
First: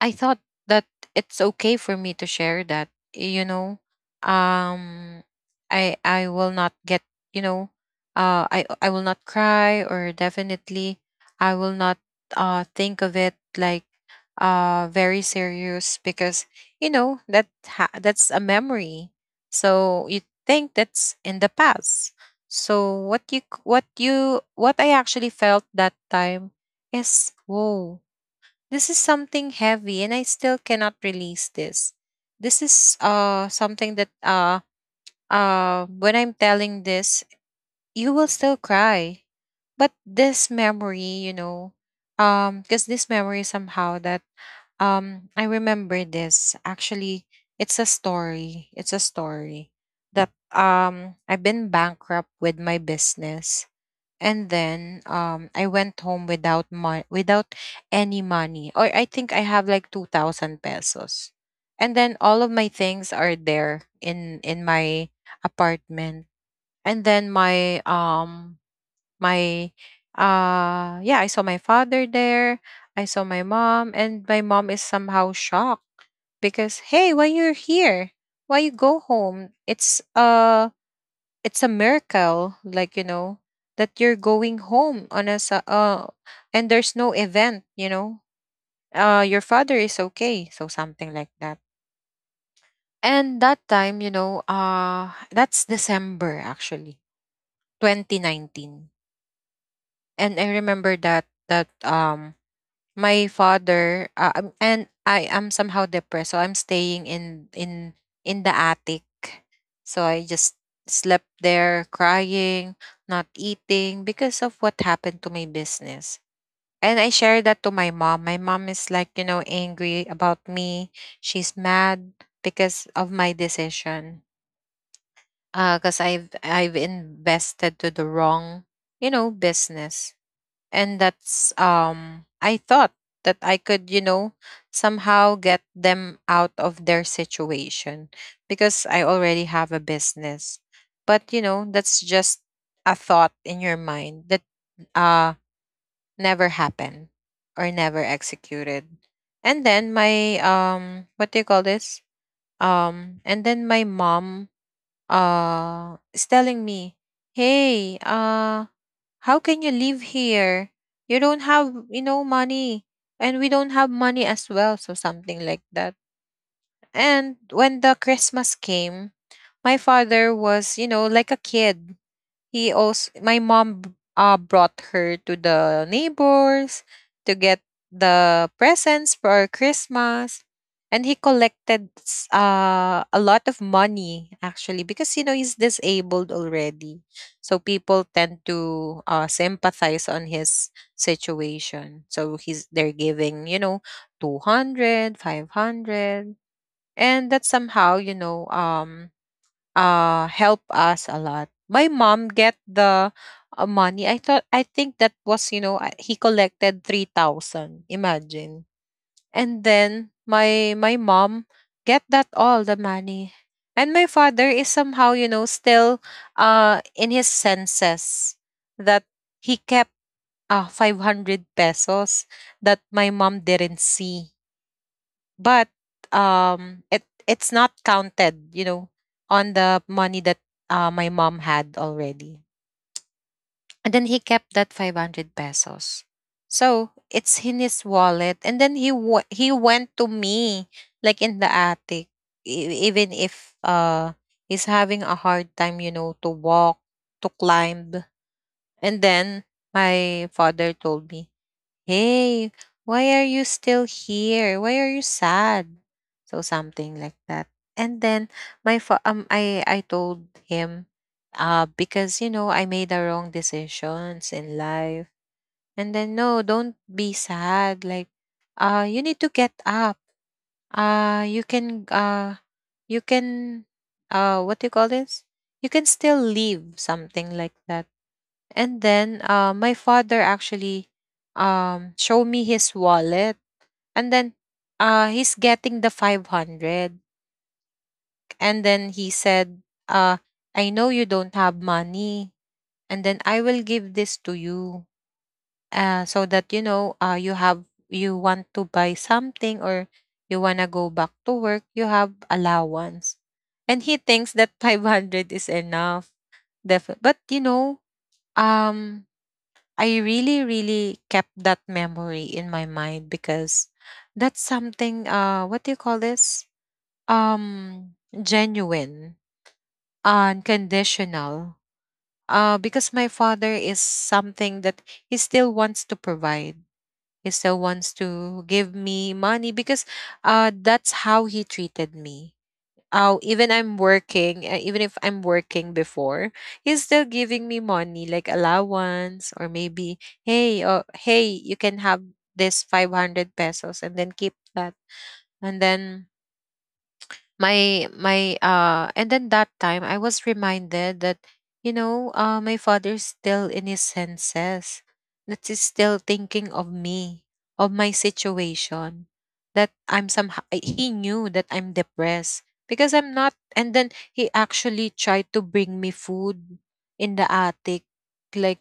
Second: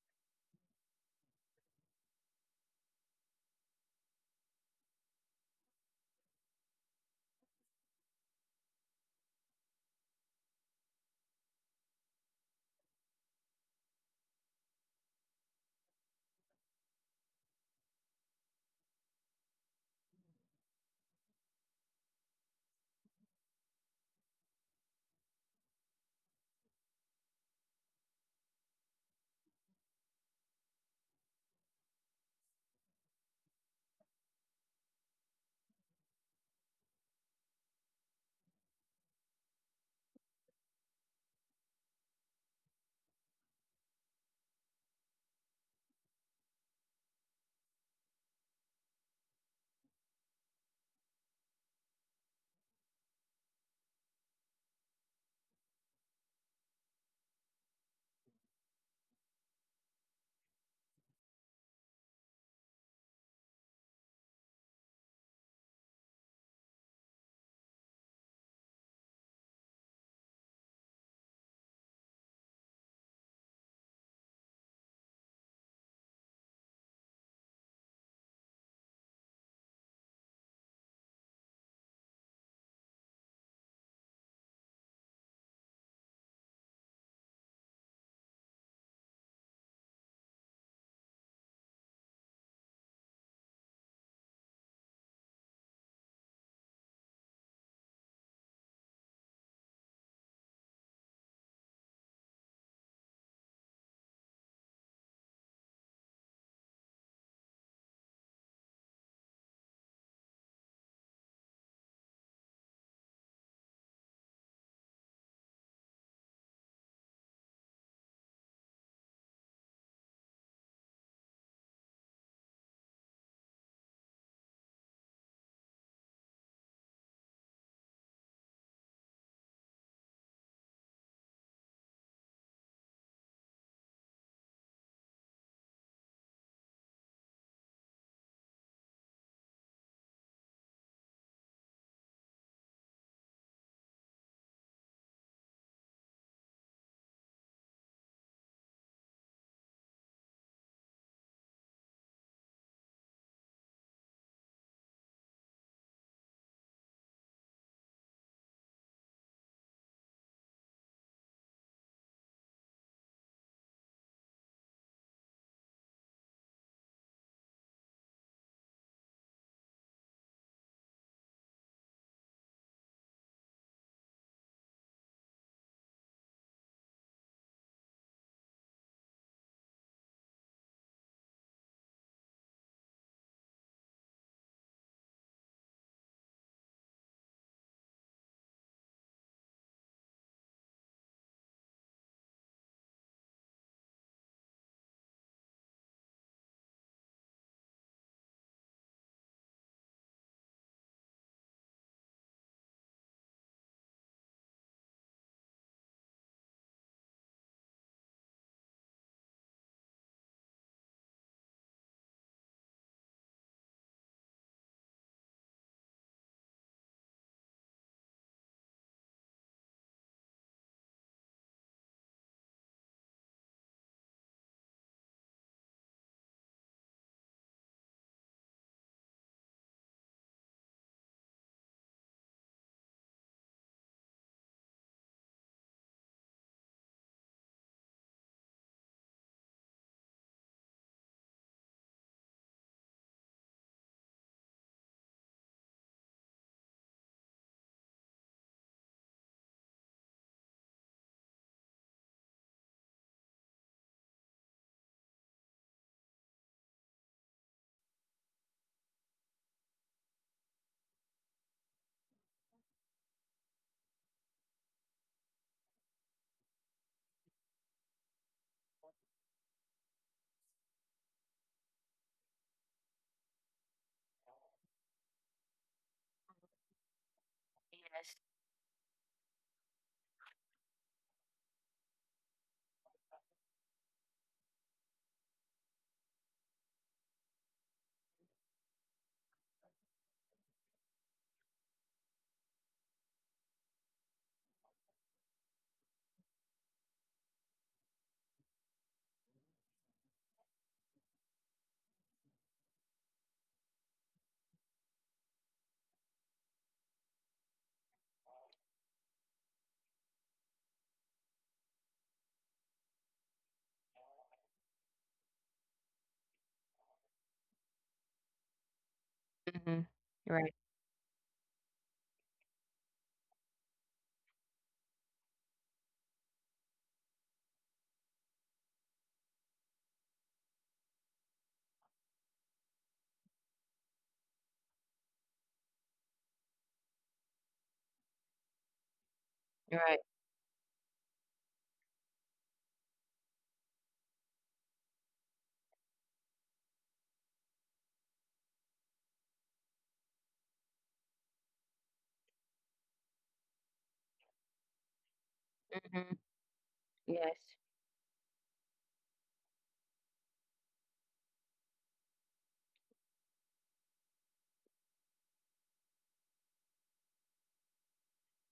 A: I thought that it's okay for me to share that, you know. Um I will not get, you know, I will not cry, or definitely I will not think of it like very serious, because you know that's a memory. So you think that's in the past. So what you c- what you what I actually felt that time is, whoa, this is something heavy, and I still cannot release this. This is something that when I'm telling this, you will still cry. But this memory, you know, because this memory somehow that I remember this. Actually, it's a story. It's a story that I've been bankrupt with my business, and then I went home without without any money, or I think I have like 2,000 pesos, and then all of my things are there in my apartment. And then my my yeah, I saw my father there. I saw my mom, and my mom is somehow shocked, because, hey, why you're here? Why you go home? It's a miracle, like, you know, that you're going home on a and there's no event, you know. Your father is okay, so something like that. And that time, you know, that's December actually, 2019. And I remember that my father, and I am somehow depressed, so I'm staying in the attic. So I just slept there crying, not eating because of what happened to my business. And I shared that to my mom. My mom is like, you know, angry about me. She's mad because of my decision. Cuz I've invested to the wrong, you know, business. And that's I thought that I could, you know, somehow get them out of their situation, because I already have a business. But you know, that's just a thought in your mind that uh never happened, or never executed. And then my what do you call this? And then my mom is telling me, hey, how can you live here? You don't have, you know, money. And we don't have money as well. So something like that. And when the Christmas came, my father was, you know, like a kid. He also My mom brought her to the neighbors to get the presents for Christmas. And he collected a lot of money, actually, because, you know, he's disabled already, so people tend to sympathize on his situation. So he's they're giving, you know, 200, 500, and that somehow, you know, help us a lot. My mom get the money. I think that was, you know, he collected 3,000. Imagine. And then my mom get that all the money. And my father is somehow, you know, still in his senses, that he kept 500 pesos that my mom didn't see, but it's not counted, you know, on the money that my mom had already. And then he kept that 500 pesos, so it's in his wallet. And then he went to me, like in the attic, even if he's having a hard time, you know, to walk, to climb. And then my father told me, hey, why are you still here? Why are you sad? So something like that. And then my fa- I told him, because, you know, I made the wrong decisions in life. And then, no, don't be sad. Like, you need to get up. Uh you can uh you can what do you call this? You can still leave, something like that. And then my father actually show me his wallet, and then he's getting the 500, and then he said, "I know you don't have money, and then I will give this to you so that you know you have, you want to buy something, or you want to go back to work, you have allowance." And he thinks that [laughs] 500 is enough. Definitely, but you know, um I really, really kept that memory in my mind because that's something, what do you call this? Genuine,
B: Mm-hmm. Right.
A: unconditional. Because my father is something that he still wants to provide. He still wants to give me money because that's how he treated me. Oh, even I'm working, even if I'm working before, he's still giving me money, like allowance, or maybe,
B: Right.
A: "Hey, oh, hey, you can have this 500 pesos and then keep that." And then my and then that time I was reminded that, you know, my father's still in his senses, that he's still
B: Mm-hmm.
A: thinking of me, of
B: Yes.
A: my situation, that I'm, somehow he knew that I'm depressed, because I'm not, and then he actually tried to bring me food in the attic, like,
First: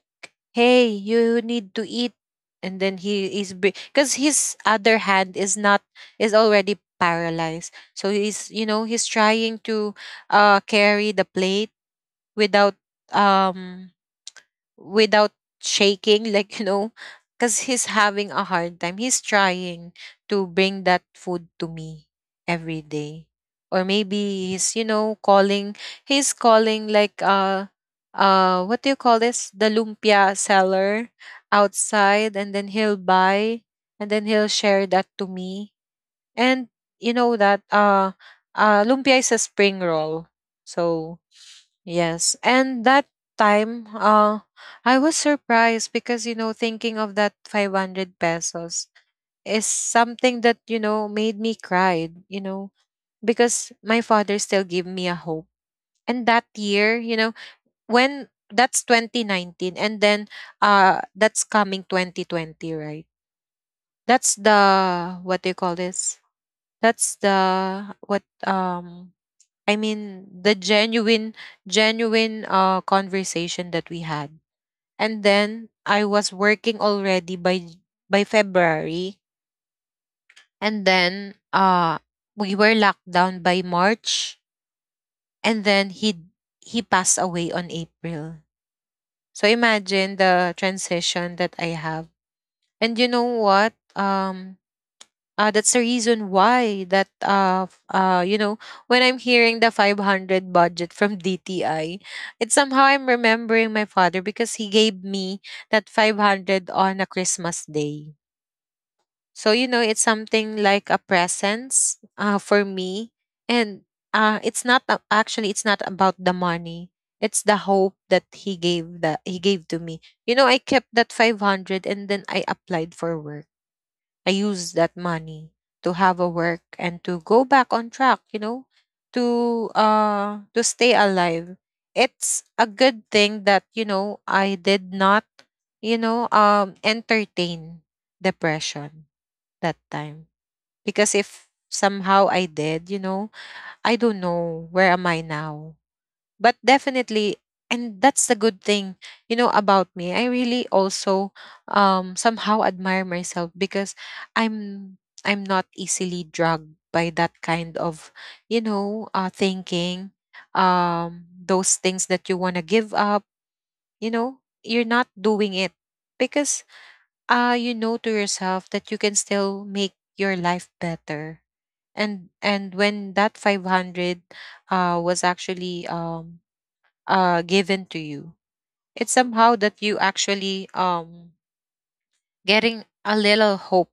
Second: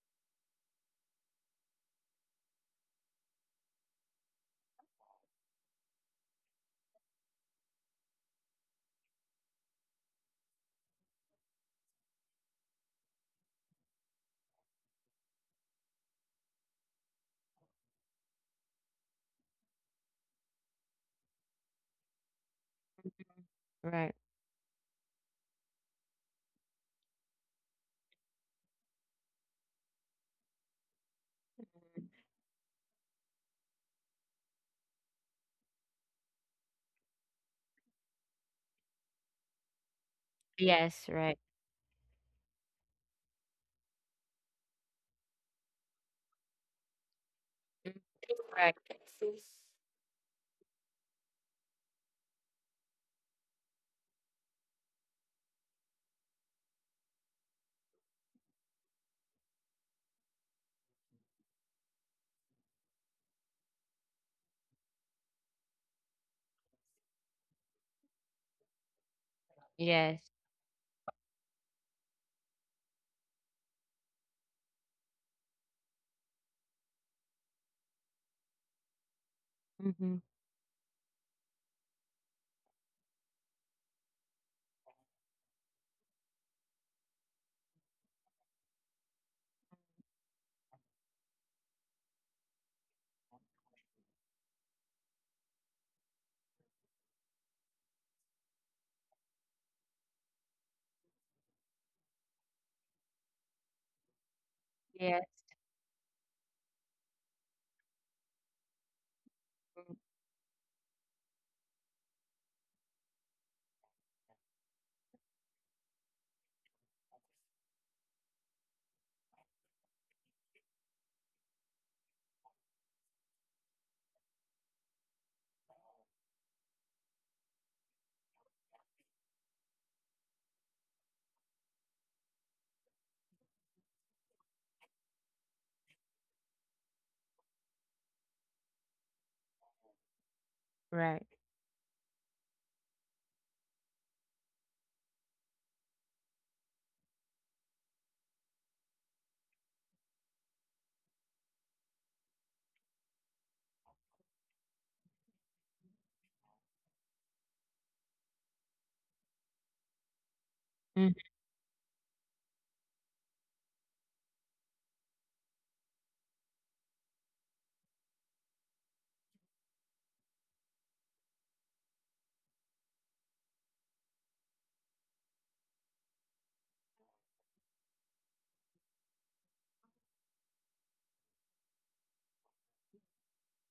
A: "Hey, you need to eat." And then he is, because his other hand is not, is already paralyzed, so he's, you know, he's trying to carry the plate without um without shaking, [laughs] like, you know, because he's having a hard time. He's trying to bring that food to me every day. Or
B: Right.
A: maybe he's, you know, calling, he's calling like what do you call this? The lumpia seller outside, and then he'll buy, and then he'll share that to me. And you know that lumpia is a spring roll. So
B: Yes. Right.
A: yes. And that time, I was surprised because, you know, thinking of that
B: Mhm.
A: 500 pesos
B: Right.
A: is something that, you know, made me cry, you know, because my father still gave me a hope. And that year, you know, when that's 2019, and then that's coming 2020, right? That's the, what do you call this? That's the what, I
B: Yes.
A: mean, the genuine, genuine conversation that we had. And then I was working already by February,
B: Mm-hmm.
A: and then we were locked down by March, and then he passed away on April. So imagine the transition that I have. And you know what? That's the reason why that you know, when I'm hearing the 500 budget from [laughs] DTI, it's somehow I'm remembering my father, because he gave me
B: Yes.
A: that 500 on a Christmas day. So you know it's something like a presents, for me. And it's not actually it's not about the money, it's the hope that he gave, that he gave to me. You know, I kept that 500 and then I applied for work. I used that money to have a work and to go back on track, you know, to stay alive. It's a good thing that, you know, I did not, you know, entertain depression that time. Because
B: Right.
A: if somehow I did, you know, I don't know where am I now, but definitely, and that's the good thing, you know, about me. I really also somehow admire myself, because i'm I'm not easily drugged by that kind of, you know, thinking,
B: Mhm.
A: those things that you want to give up, you know, you're not doing it because you know to yourself that you can still make your life better. And when that 500 was actually given to you, it's somehow that you actually getting a little hope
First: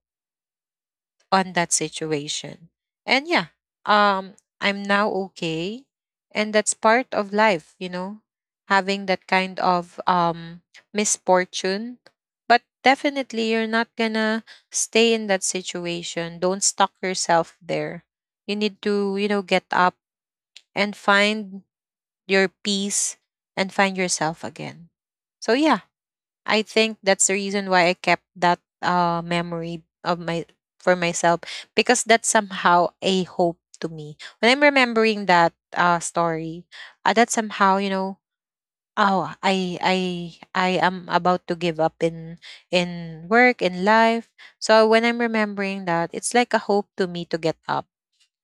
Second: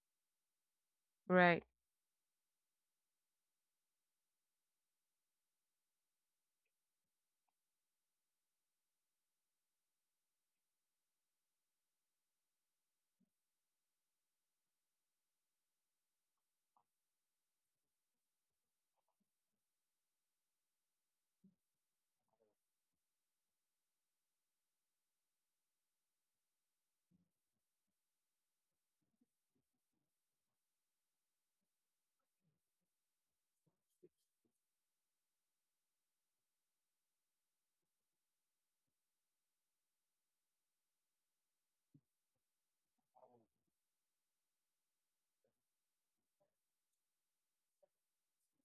A: on
B: Right.
A: that situation. And yeah, um, I'm now okay, and that's part of life, you know, having that kind of misfortune. But definitely, you're not gonna stay in that situation. Don't stuck yourself there. You need to, you know, get up and find your peace and find yourself again. So yeah, I think that's the reason why I kept that memory of my, for myself, because that's somehow a hope to me. When I'm remembering that story, that somehow, you know, oh, I am about to give up in work, in life. So when I'm remembering that, it's like a hope to me to get up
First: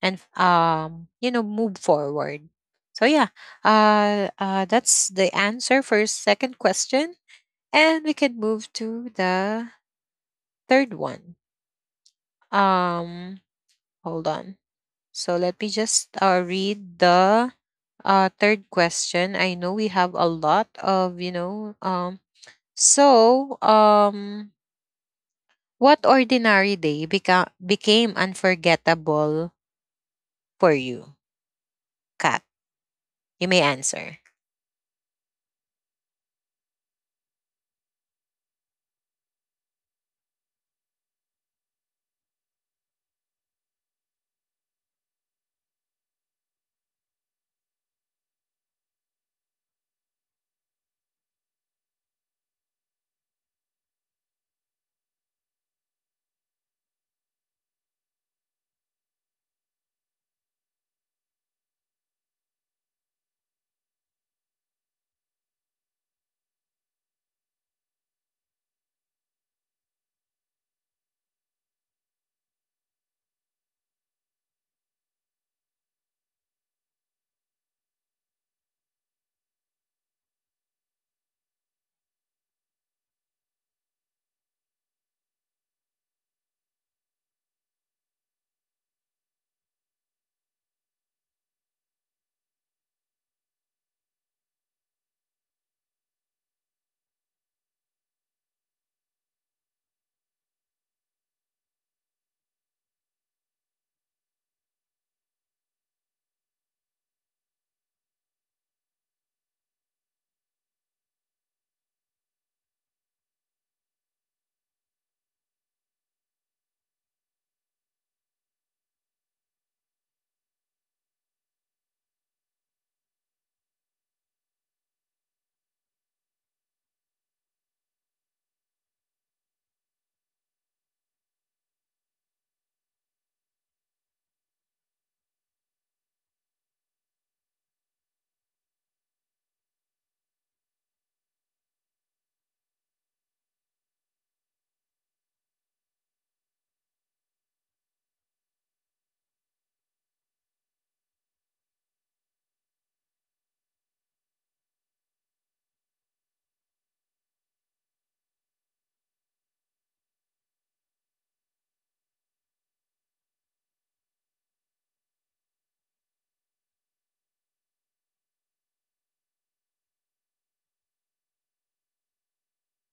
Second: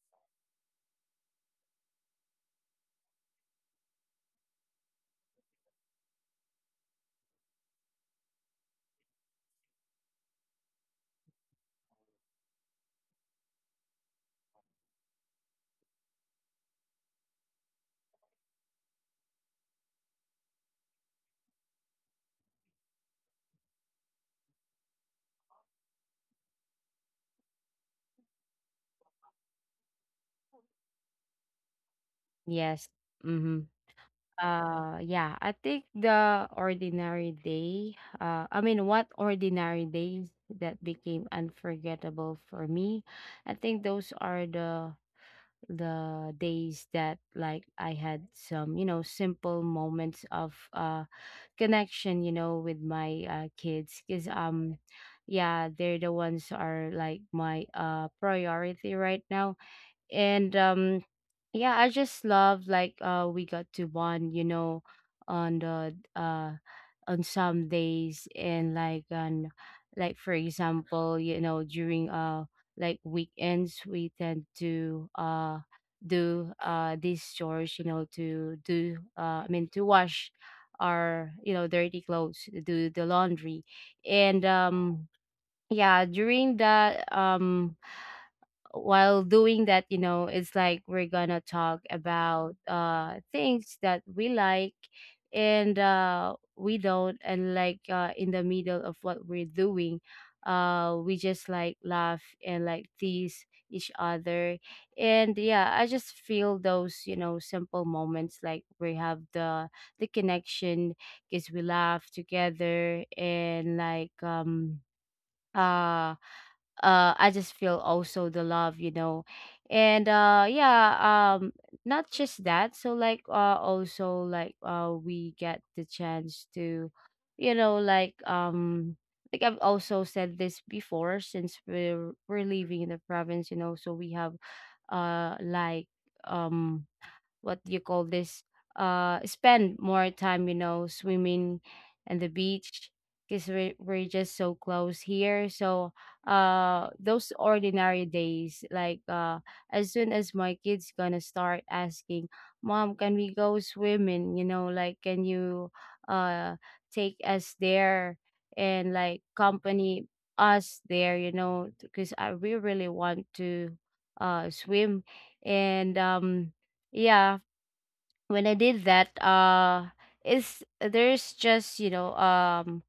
A: and you know, move forward. So yeah, that's the answer for your second question, and we can move to the third one. Um, hold on. So let me just read the third question. I know we have a lot of, you know, so um, what ordinary day became unforgettable for you, Kat?
B: Yes.
A: You may
B: Mm-hmm.
A: answer.
B: Yeah, I think the ordinary day, what ordinary days that became unforgettable for me, I think those are the days that like I had some, you know, simple moments of connection, you know, with my kids, because yeah, they're the ones are like my priority right now. And Yeah, I just love like we got to bond, you know, on the on some days, and like on, like for example, you know, during like weekends, we tend to do these chores, you know, to do, to wash our, you know, dirty clothes, do the laundry. And Yeah, during that, while doing that, you know, it's like we're gonna talk about things that we like, and we don't, and like, in the middle of what we're doing, we just like laugh and like tease each other. And yeah, I just feel those, you know, simple moments, like we have the connection because we laugh together, and like uh I just feel also the love, you know. And yeah, um not just that. So like, also like, we get the chance to, you know, like I've also said this before, since we're living in the province, you know, so we have uh like um what do you call this, spend more time, you know, swimming and the beach, because we're just so close here. So those ordinary days, like as soon as my kids gonna start asking, mom, can we go swimming, you know, like, can you uh take us there, and like company us there, you know, because I, we really want to swim. And Yeah, when I did that, is, there's just, you know, um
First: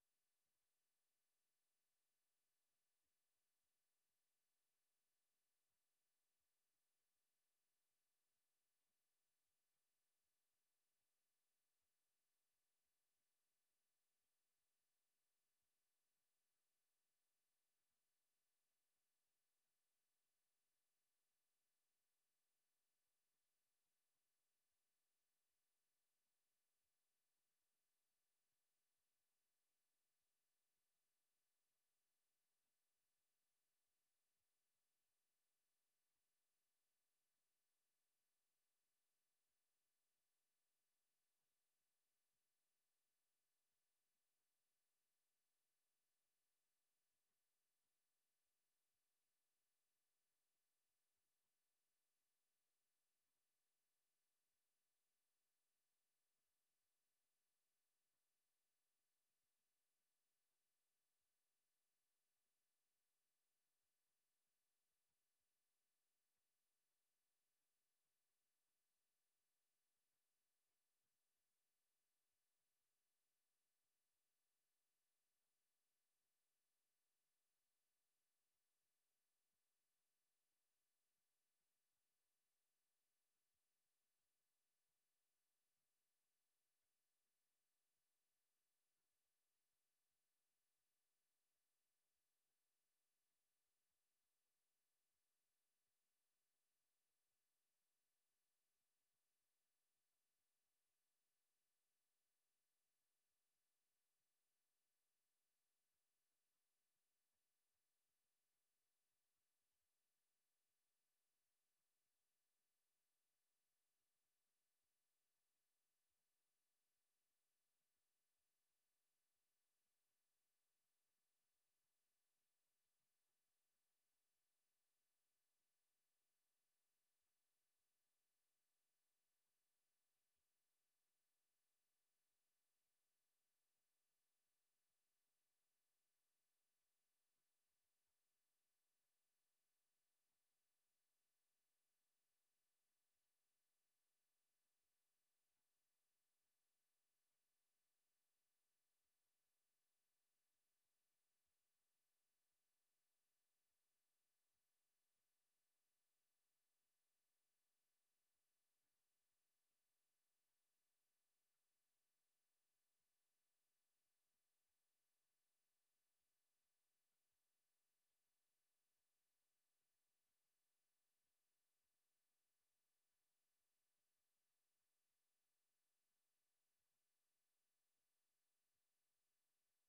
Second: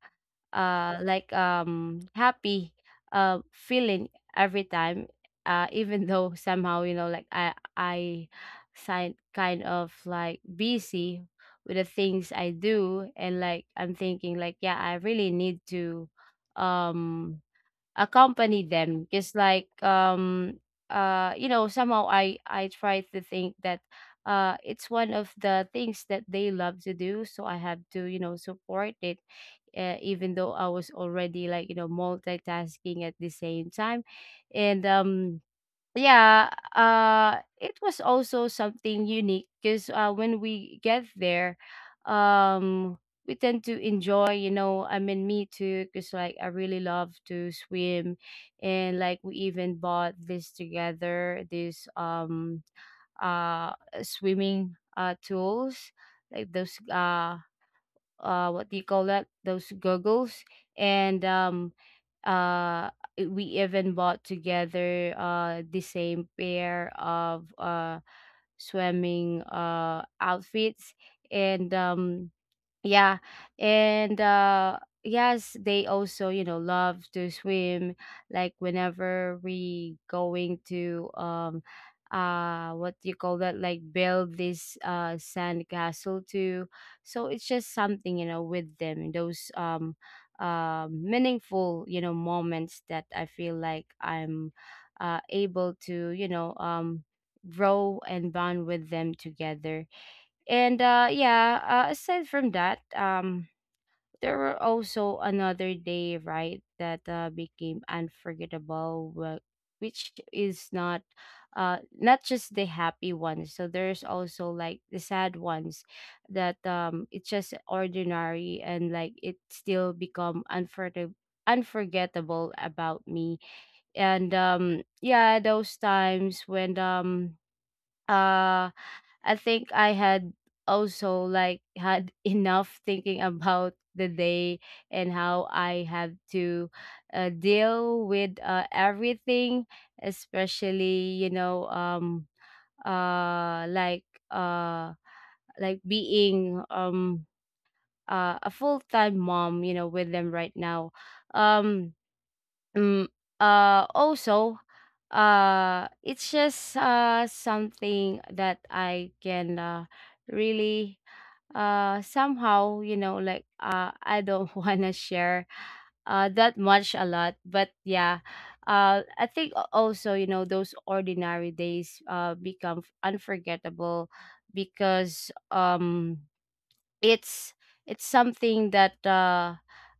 B: uh like happy feeling every time, [laughs] even though somehow, you know, like I sign kind of like busy with the things I do, and like I'm thinking like, yeah, I really need to um accompany them, because like you know, somehow I try to think that it's one of the things that they love to do, so I have to, you know, support it, even though I was already like, you know, multitasking at the same time. And Yeah, it was also something unique, because when we get there, um, we tend to enjoy, you know, I mean, me too, because like I really love to swim, and like we even bought this together, this, uh, swimming tools, like those, what do you call that? Those goggles. and um uh we even bought together the same pair of swimming outfits. And Yeah. And yes, they also, you know, love to swim, like whenever we going to what do you call that, like build this sand castle too. So it's just something, you know, with them, and those meaningful, you know, moments, that I feel like I'm able to, you know, grow and bond with them together. And Yeah, aside from that, there were also another day, right, that became unforgettable, which is not not just the happy ones. So there's also like the sad ones that, it's just ordinary, and like it still become unforgettable, unforgettable about me. And Yeah, those times when, uh I think I had also like had [laughs] enough thinking about the day and how I have to, deal with, everything, especially, you know, uh like uh like being, a full time mom, you know, with them right now. Um Mm, Also, it's just something that I can, really somehow, you know, like, I don't [laughs] wanna share that much a lot, but yeah, I think also, you know, those ordinary days become unforgettable because, it's something that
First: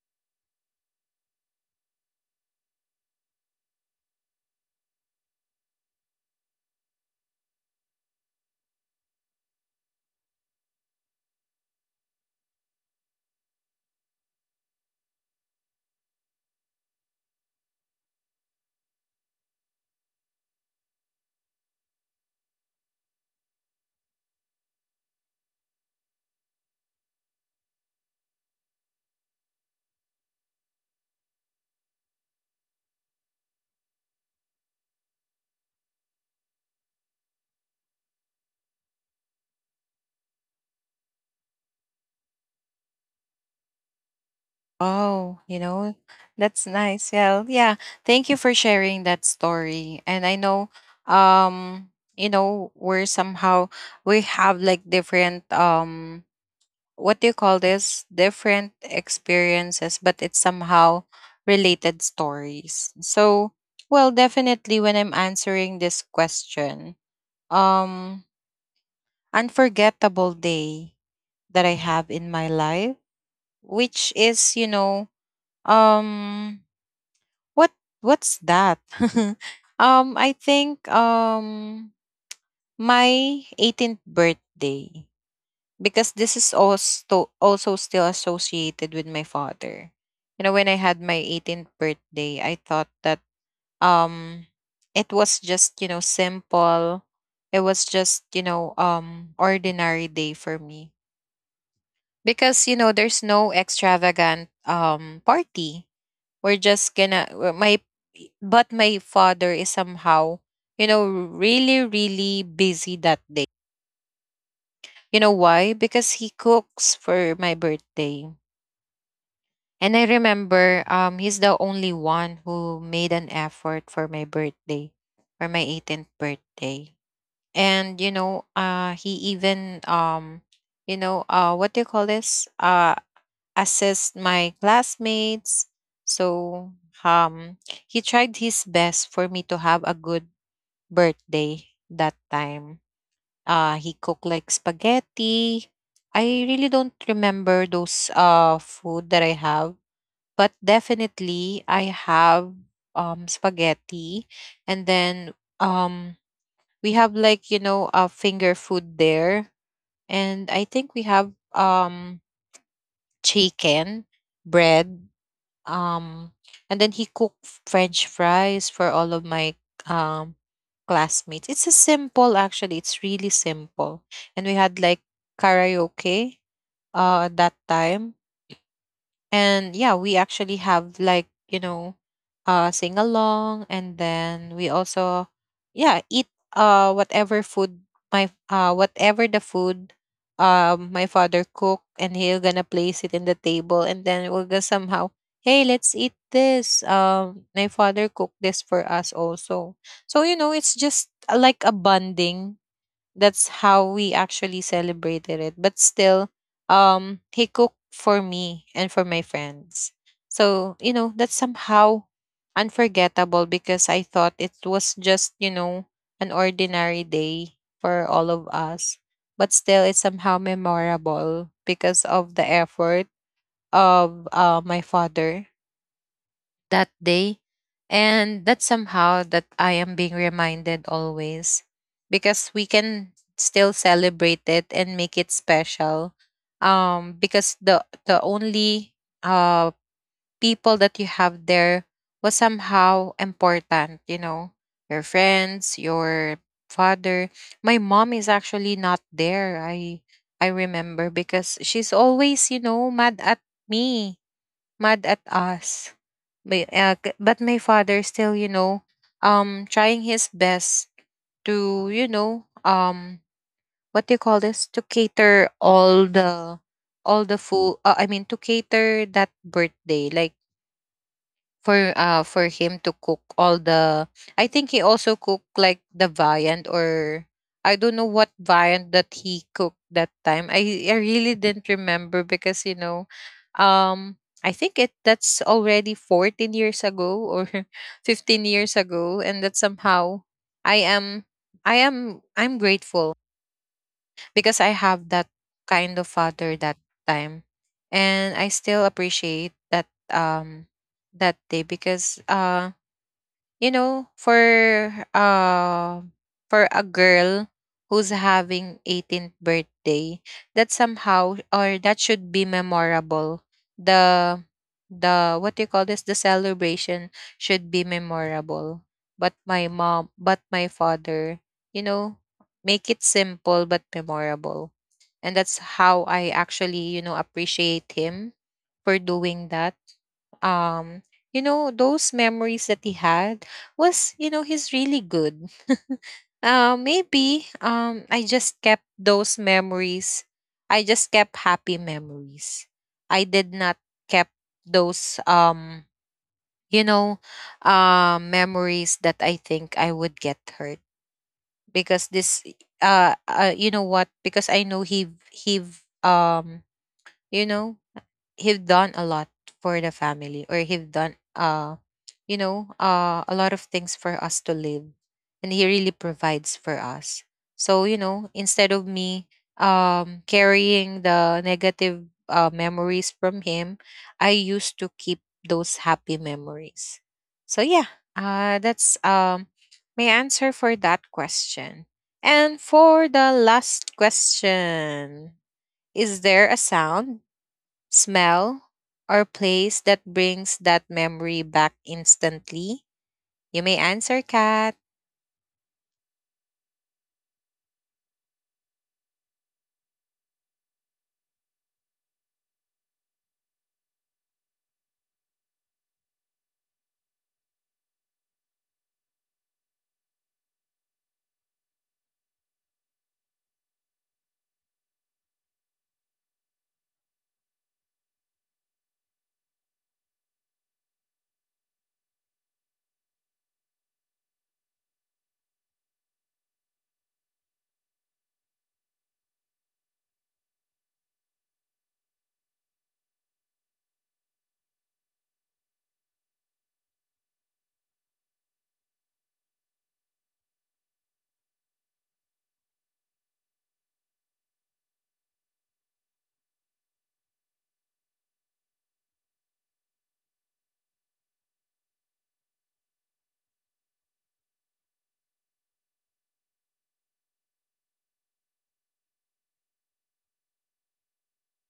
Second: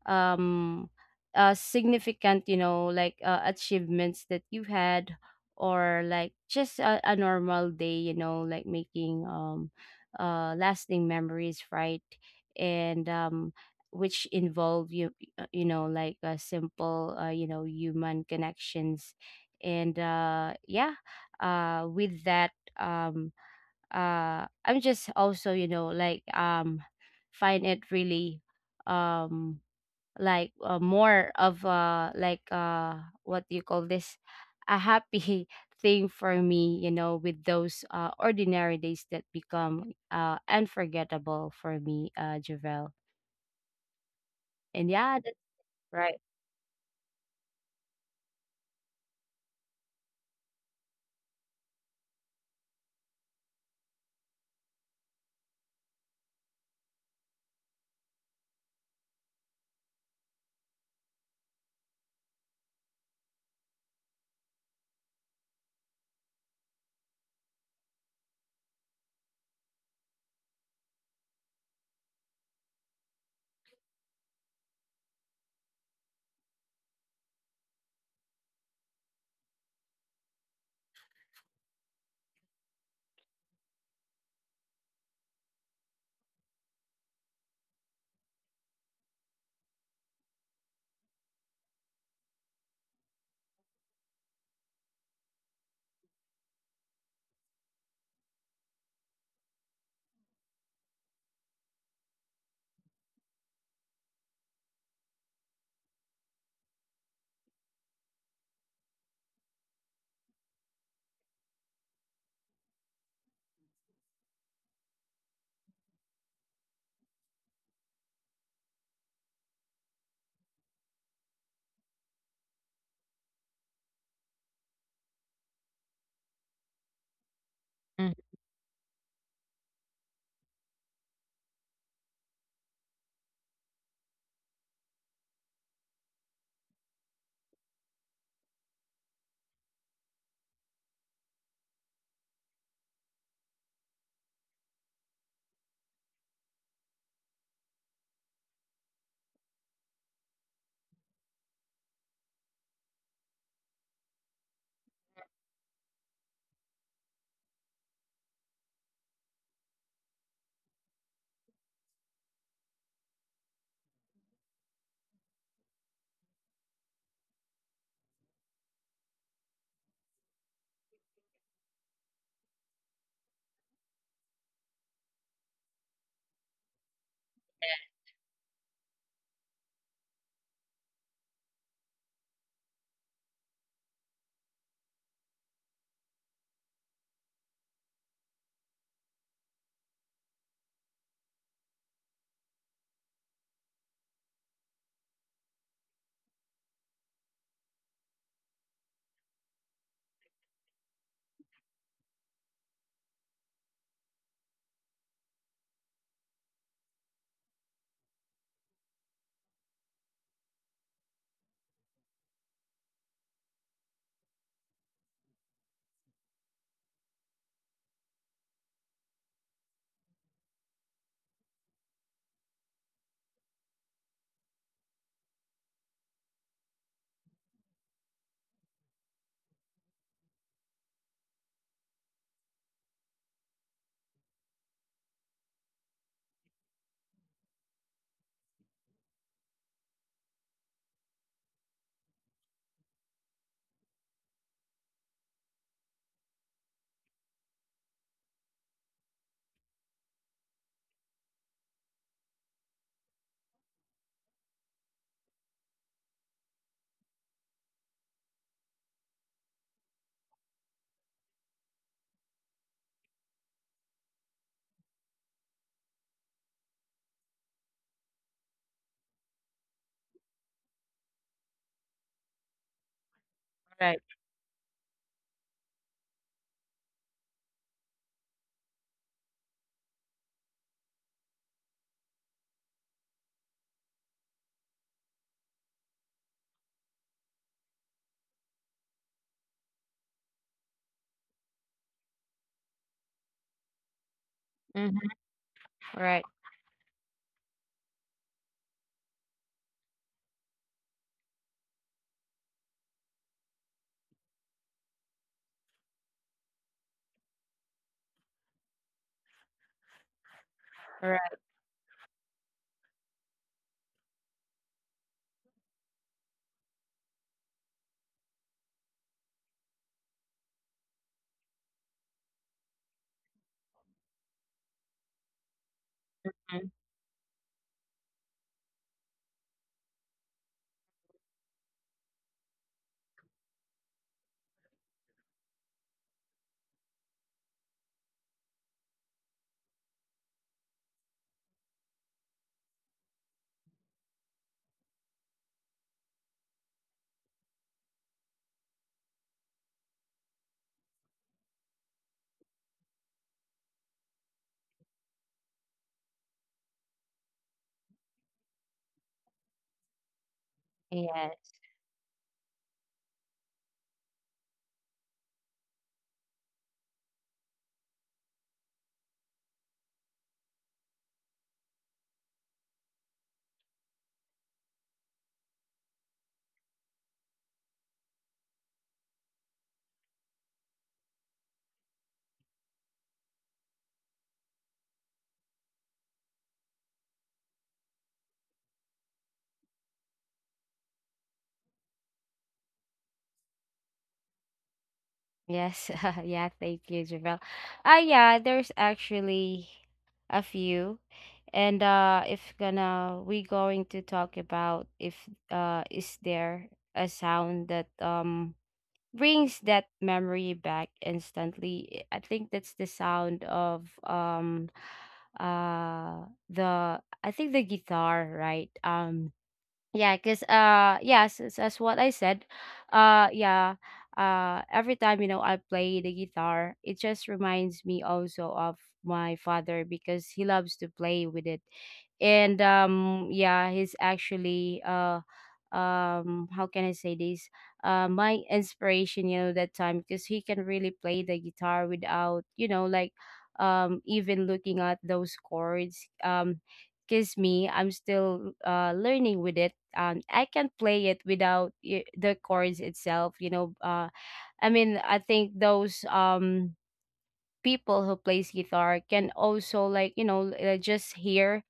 B: um significant, you know, like achievements that you had, or like just a normal day, you know, like making lasting memories, right? and Which involve you, you know, like, simple, you know, human connections. And Yeah, with that, um I'm just also, you know, like, find it really, um more of, what do you call this, a happy [laughs] thing for me, you know, with those ordinary days that become unforgettable for me, Javel. And yeah, that's
A: Oh, you know,
B: right.
A: that's nice. Yeah, yeah. Thank you for sharing that story. And I know, um, you know, we're somehow, we have like different what do you call this? Different experiences, but it's somehow related stories. So, well, definitely when I'm answering this question, um, unforgettable day that I have in my life, which is, you know, um what, what's that? [laughs] I think my 18th birthday, because this is also still associated with my father. You know, when I had my 18th birthday, I thought that um it was just, you know, simple. It was just, you know, ordinary day for me, because you know there's no extravagant party. We're just gonna my But my father is somehow, you know, really really busy that day. You know why? Because he cooks for my birthday. And I remember, he's the only one who made an effort for my birthday, for my 18th birthday. And you
B: Mhm.
A: know, he even you know, what do you call this? Assessed my classmates. So um, he tried his best for me to have a good birthday that time. He cooked like spaghetti. I really don't remember those food that I have, but definitely I have spaghetti, and then um we have like, you know, a finger food there, and I think we have chicken, bread, um, and then he cooked French fries for all of my um classmates. It's a simple, actually. It's really simple. And we had like karaoke at that time. And yeah, we actually have like, you know, sing along, and then we also, yeah, eat whatever food, my whatever the food my father cook, and he'll gonna place it in the table, and then we'll go somehow, "Hey, let's eat this, my father cooked this for us also." So you know it's just, like a bonding. That's how we actually celebrated it, but still, he cooked for me and for my friends. So you know that's somehow unforgettable, because I thought it was just, you know, an ordinary day for all of us, but still it's somehow memorable because of the effort of, my father, that day. And that somehow that I am being reminded always, because we can still celebrate it and make it special. Because the only uh people that you have there was somehow important, you know, your friends, your father. My mom is actually not there. I remember, because she's always, you know, mad at me, mad at us. But, but my father still, you know, trying his best to, you know, what do you call this? To cater all the food. I mean, to cater that birthday. Like, for him to cook all
B: Right.
A: the, I think he also cooked like the viand, or I don't know what viand that he cooked that time. I really didn't remember because you know um I think it that's already 14 years ago or [laughs] 15 years ago, and that somehow I am I'm grateful because I
B: Mm-hmm.
A: have that kind of
B: Right.
A: father that time, and I still appreciate that that day because you know, uh for a girl who's having 18th birthday, that
B: Right.
A: somehow or that should be memorable. The the what do you call this, the celebration should be memorable. But my father, you know, make it simple but memorable, and that's how I
B: Right.
A: actually, you know, appreciate him for doing that. um you know, those memories that he had was, you know, he's really good. Maybe I just kept those memories. I just kept happy memories. I did not kept those you know memories that I think I would get hurt because this you know what, because I know he um you know, he've done a lot for the family, or he've done
B: Yes.
A: you know, a lot of things for us to live, and he really provides for us. So you know, instead of me carrying the negative memories from him, I used to keep those happy memories. So yeah, that's my answer for that question. And for the last question, is there a sound, smell, or place that brings that memory back instantly? You may answer, Kat.
B: Yes, [laughs] yeah, thank you, Javel. Ah, yeah, there's actually a few. And if gonna we going to talk about if is there a sound that brings that memory back instantly, I think that's the sound of, the I think the guitar, right? Yeah, because yes, as what I said, yeah, every time, you know, I play the guitar, it just reminds me also of my father, because he loves to play with it. And Yeah, he's actually how can I say this? My inspiration, you know, that time, because he can really play the guitar without, you know, like even looking at those chords. Because me, I'm still learning with it, I can play it without the chords itself, you know. I think those people who plays guitar can also like, you know, just hear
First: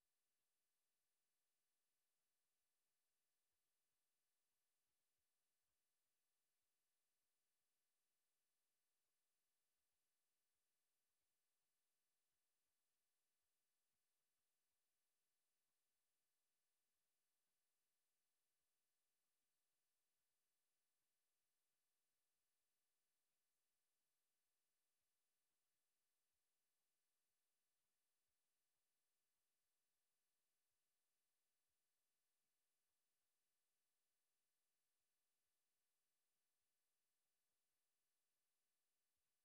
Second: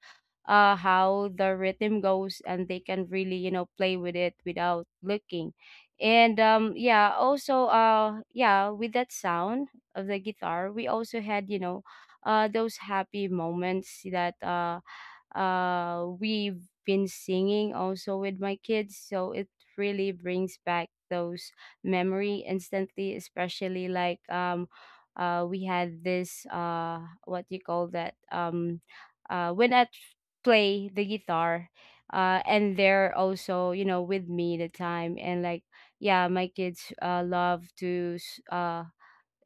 B: how the rhythm goes, and they can really, you know, play with it without looking. And Yeah, also, yeah, with that sound of the guitar, we also had, you know, those happy moments that we've been singing also with my kids, so it really brings back those memory instantly, especially like, we had this, what do you call that, when I play the guitar, and they're also, you know, with me the time, and like, yeah, my kids love to s- uh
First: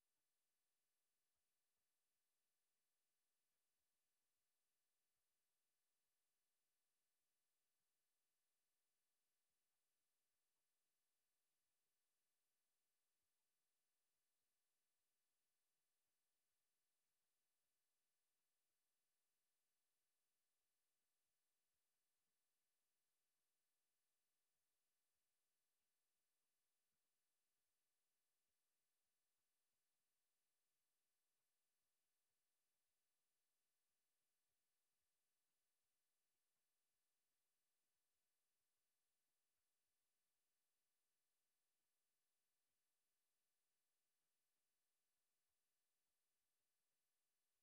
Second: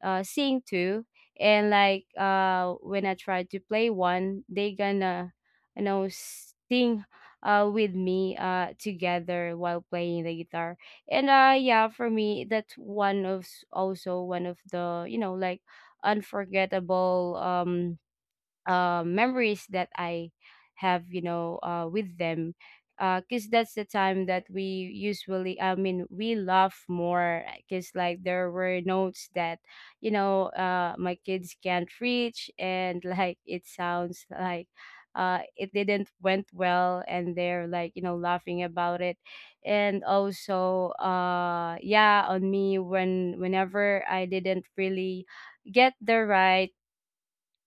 B: uh, seeing two, and like, when I try to play one, they gonna, you know, sing with me, together while playing the guitar. And yeah, for me, that's one of also one of the, you know, like unforgettable, memories that I have, you know, with them. Because that's the time that we usually, I mean, we laugh more. Because, like, there were notes that, you know, my kids can't reach. And, [laughs] like, it sounds like, it didn't went well. And they're, like, you know, laughing about it. And also, yeah, on me, when whenever I didn't really get the right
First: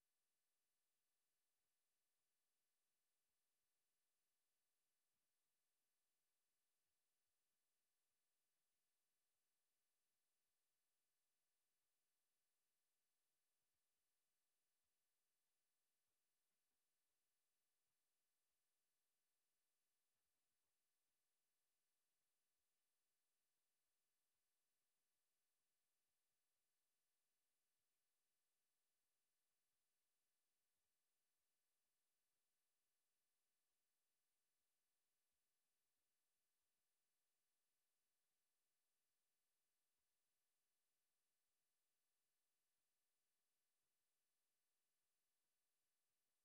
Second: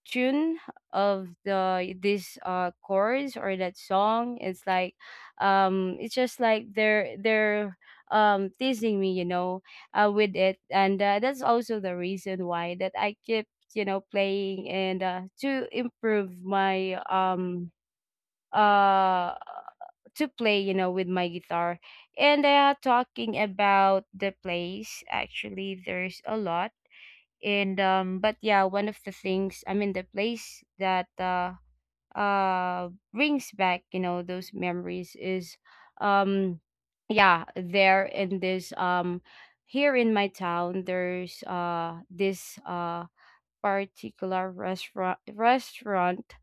B: tune of the this chords or that song, it's like, it's just like they're teasing me, you know, with it. And that's also the reason why that I keep, you know, playing and, to improve my, uh to play, you know, with my guitar. And talking about the place, actually there's a lot. And But yeah, one of the things, I mean, the place that uh brings back, you know, those memories is, um yeah, there in this, here in my town, there's this particular restaurant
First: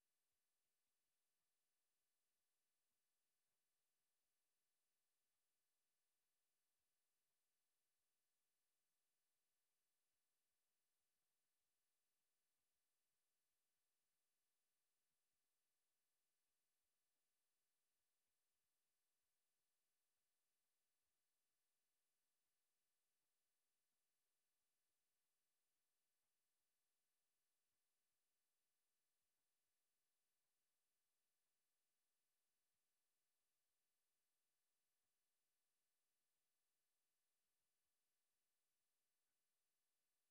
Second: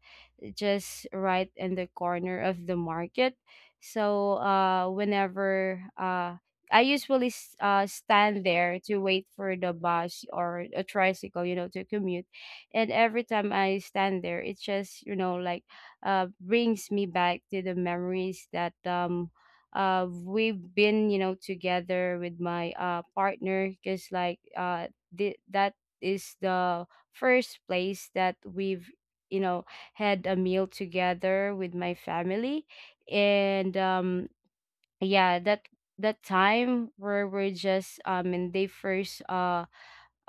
B: just right in the corner of the market. So whenever I usually stand there to wait for the bus or a tricycle, you know, to commute. And every time I stand there, it just, you know, like, brings me back to the memories that, we've been, you know, together with my, partner. Because, like, that is the first place that we've, you know, had a meal together with my family. And Yeah, that time where we're just, and they first, uh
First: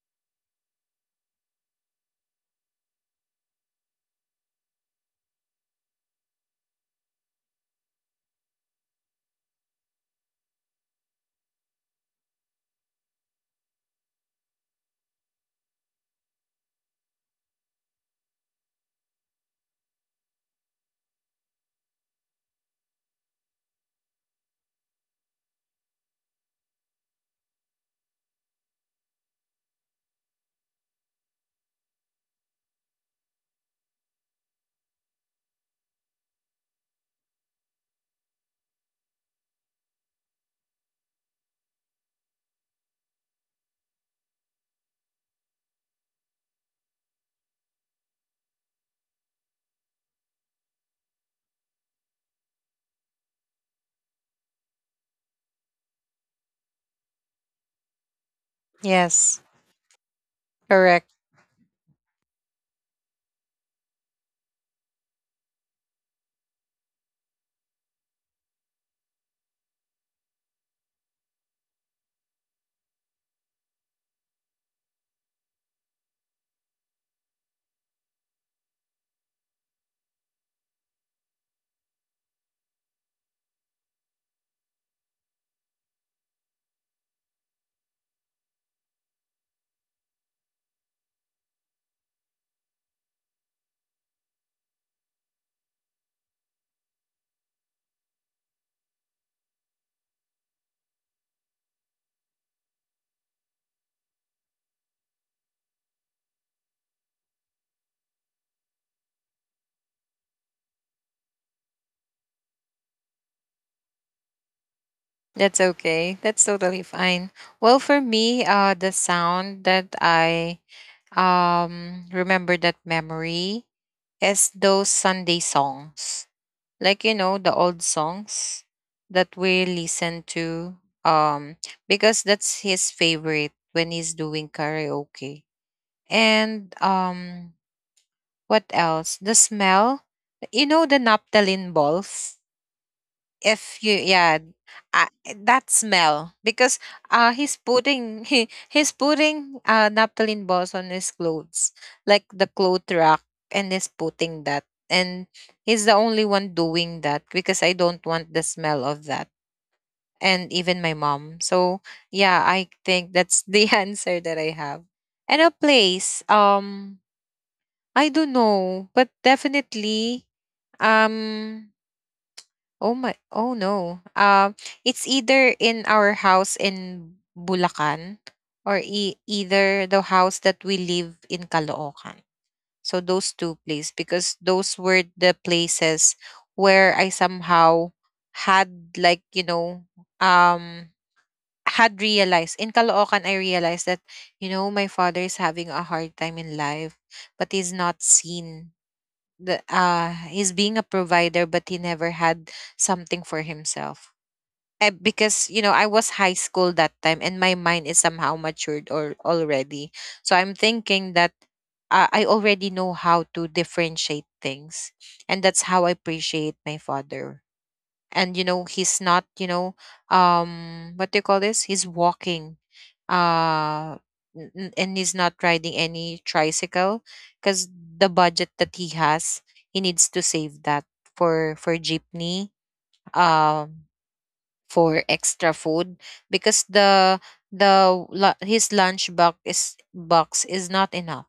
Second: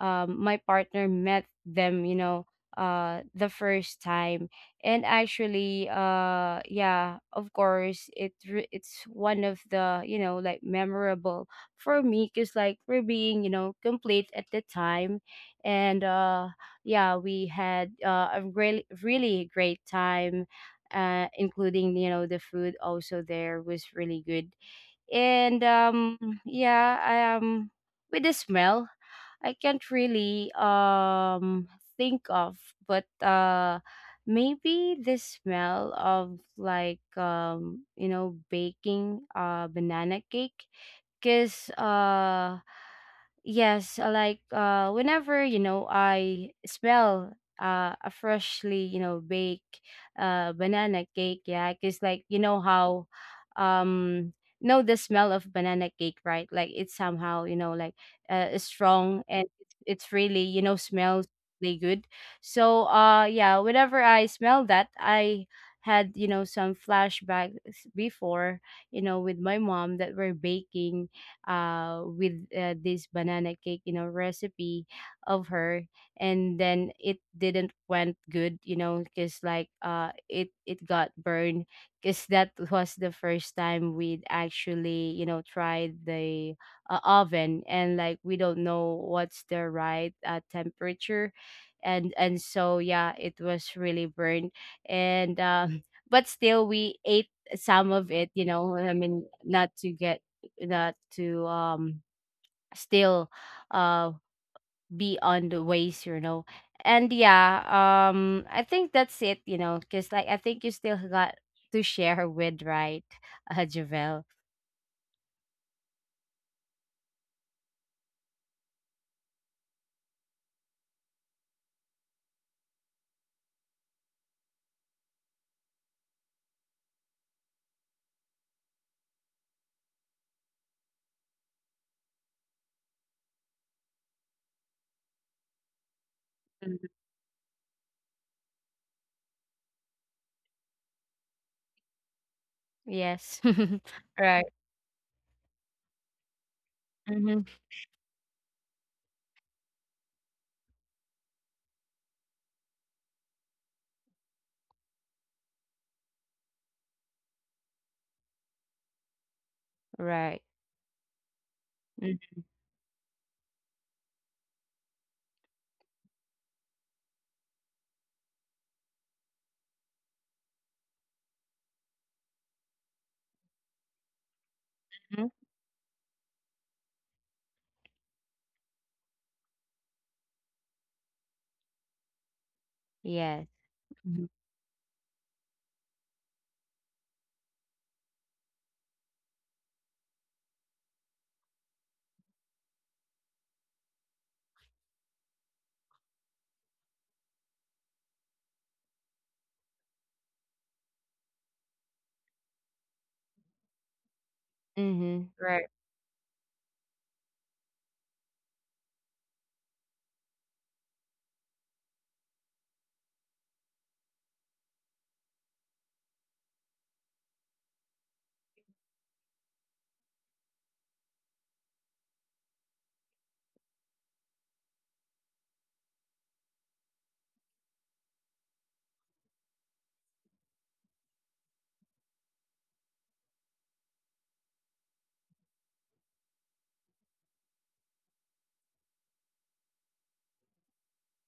B: um, my partner met them, you know, the first time. And actually, yeah, of course, it it's one of the, you know, like memorable for me, because like we're being, you know, complete at the time. And Yeah, we had a really, really great time. Including, you know, the food also there was really good. And Yeah, I, with the smell, I can't really think of, but maybe the smell of like, you know, baking banana cake. Because yes, like, whenever, you know, I smell a freshly, you know, baked banana cake. Yeah, because like, you know how, um know the smell of banana cake, right? Like it's somehow, you know, like strong,
A: Yes,
B: and it's really, you know,
A: correct.
B: smells really good. So yeah, whenever I smell that, I had, you know, some flashbacks before, you know, with my mom that we're baking, with, this banana cake, you know, recipe of her. And then it didn't went good, you know, because like, it, it got burned, because that was the first time we'd actually, you know, tried the, oven, and like we don't know what's the right, temperature, and so yeah, it was really burned. And [laughs] but still we ate some of it, you know, I mean, not to get that to, still uh be on the ways, you know. And yeah, I think that's it, you know, because like I think you still got to share with, right, Javel?
A: That's okay. That's totally fine. Well, for me, the sound that I remember that memory is those Sunday songs. Like, you know, the old songs that we listen to, um because that's his favorite when he's doing karaoke. And
B: Mhm.
A: um what else? The smell. You know, the naphthalene balls.
B: Yes.
A: If
B: [laughs]
A: you, yeah,
B: Right.
A: uh, that smell because
B: Hmm.
A: he's putting [laughs] he's putting naphthalene balls on his clothes, like the cloth rack, and he's putting that. And he's the only one doing that because I don't want the smell of that,
B: Right.
A: and even my mom. So yeah, I think that's the [laughs] answer that I have. And a place. I don't know, but definitely um. Oh my. Oh no. It's
B: Hmm.
A: either in our house in Bulacan, or either the house that we live in Caloocan. So those
B: Yes.
A: two places, because those were the places where I somehow had, like, you know, um had realized, in Caloocan I realized that, you know, my father is having a hard time in life, but he's not seen the he's being a provider, but he never had something for himself. Eh,
B: Mm-hmm.
A: because you
B: Right.
A: know, I was high school that time and my mind is somehow matured or already, so I'm thinking that, I already know how to differentiate things, and that's how I appreciate my father. And you know, he's not, you know, what do you call this, he's walking, uh and he's not riding any tricycle because the budget that he has, he needs to save that for jeepney, um for extra food, because his lunch box is not enough,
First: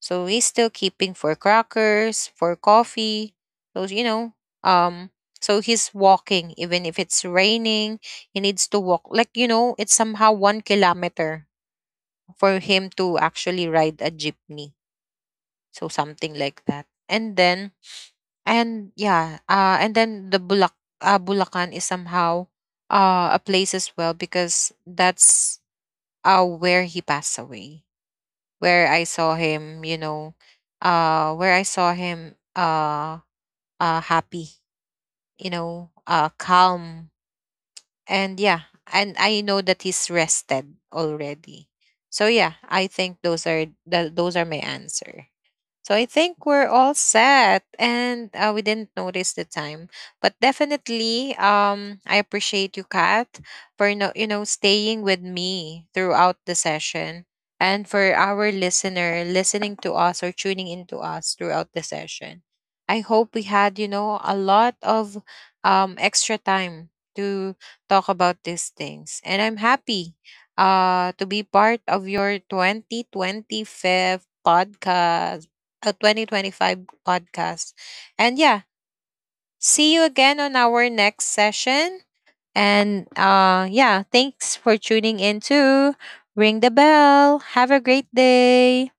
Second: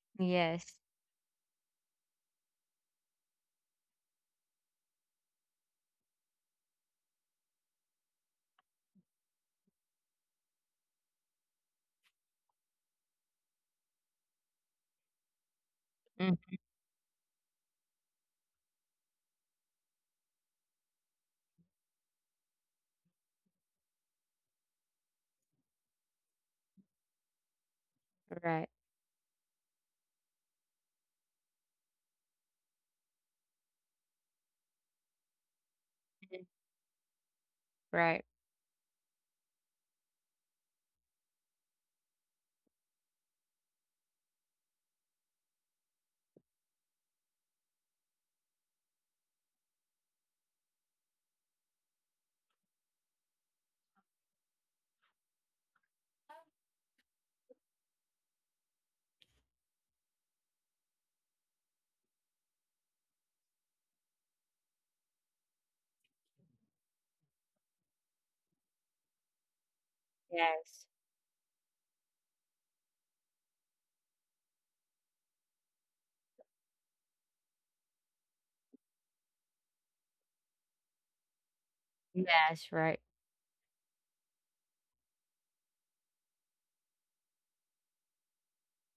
A: so he's
B: Yes.
A: still keeping for crackers, for coffee. So you know, um so he's walking even if it's raining, he needs to walk like, you know, it's somehow 1 kilometer for him to actually ride a jeepney. So something
B: Mhm.
A: like that. And then, and yeah, and then the Bulak Bulacan is somehow a place as well because that's where he passed away.
B: Right.
A: Where I saw him, you know, where I saw him happy, you know,
B: Mhm.
A: calm.
B: Right.
A: And yeah, and I know that he's rested already. So yeah, I think those are the, those are my answer. So I think we're all set, and we didn't notice the time. But definitely I appreciate you, Kat, for no, you know, staying with me throughout the session, and for our listener listening to us or tuning into us throughout the session. I hope we had, you know, a lot of extra time to talk about these things. And I'm happy
B: Yes.
A: to be part of your 2025 podcast a 2025 podcast. And yeah, see you again on our next session.
B: Yes. Right.
A: And yeah, thanks for tuning in to Ring the Bell. Have a great day.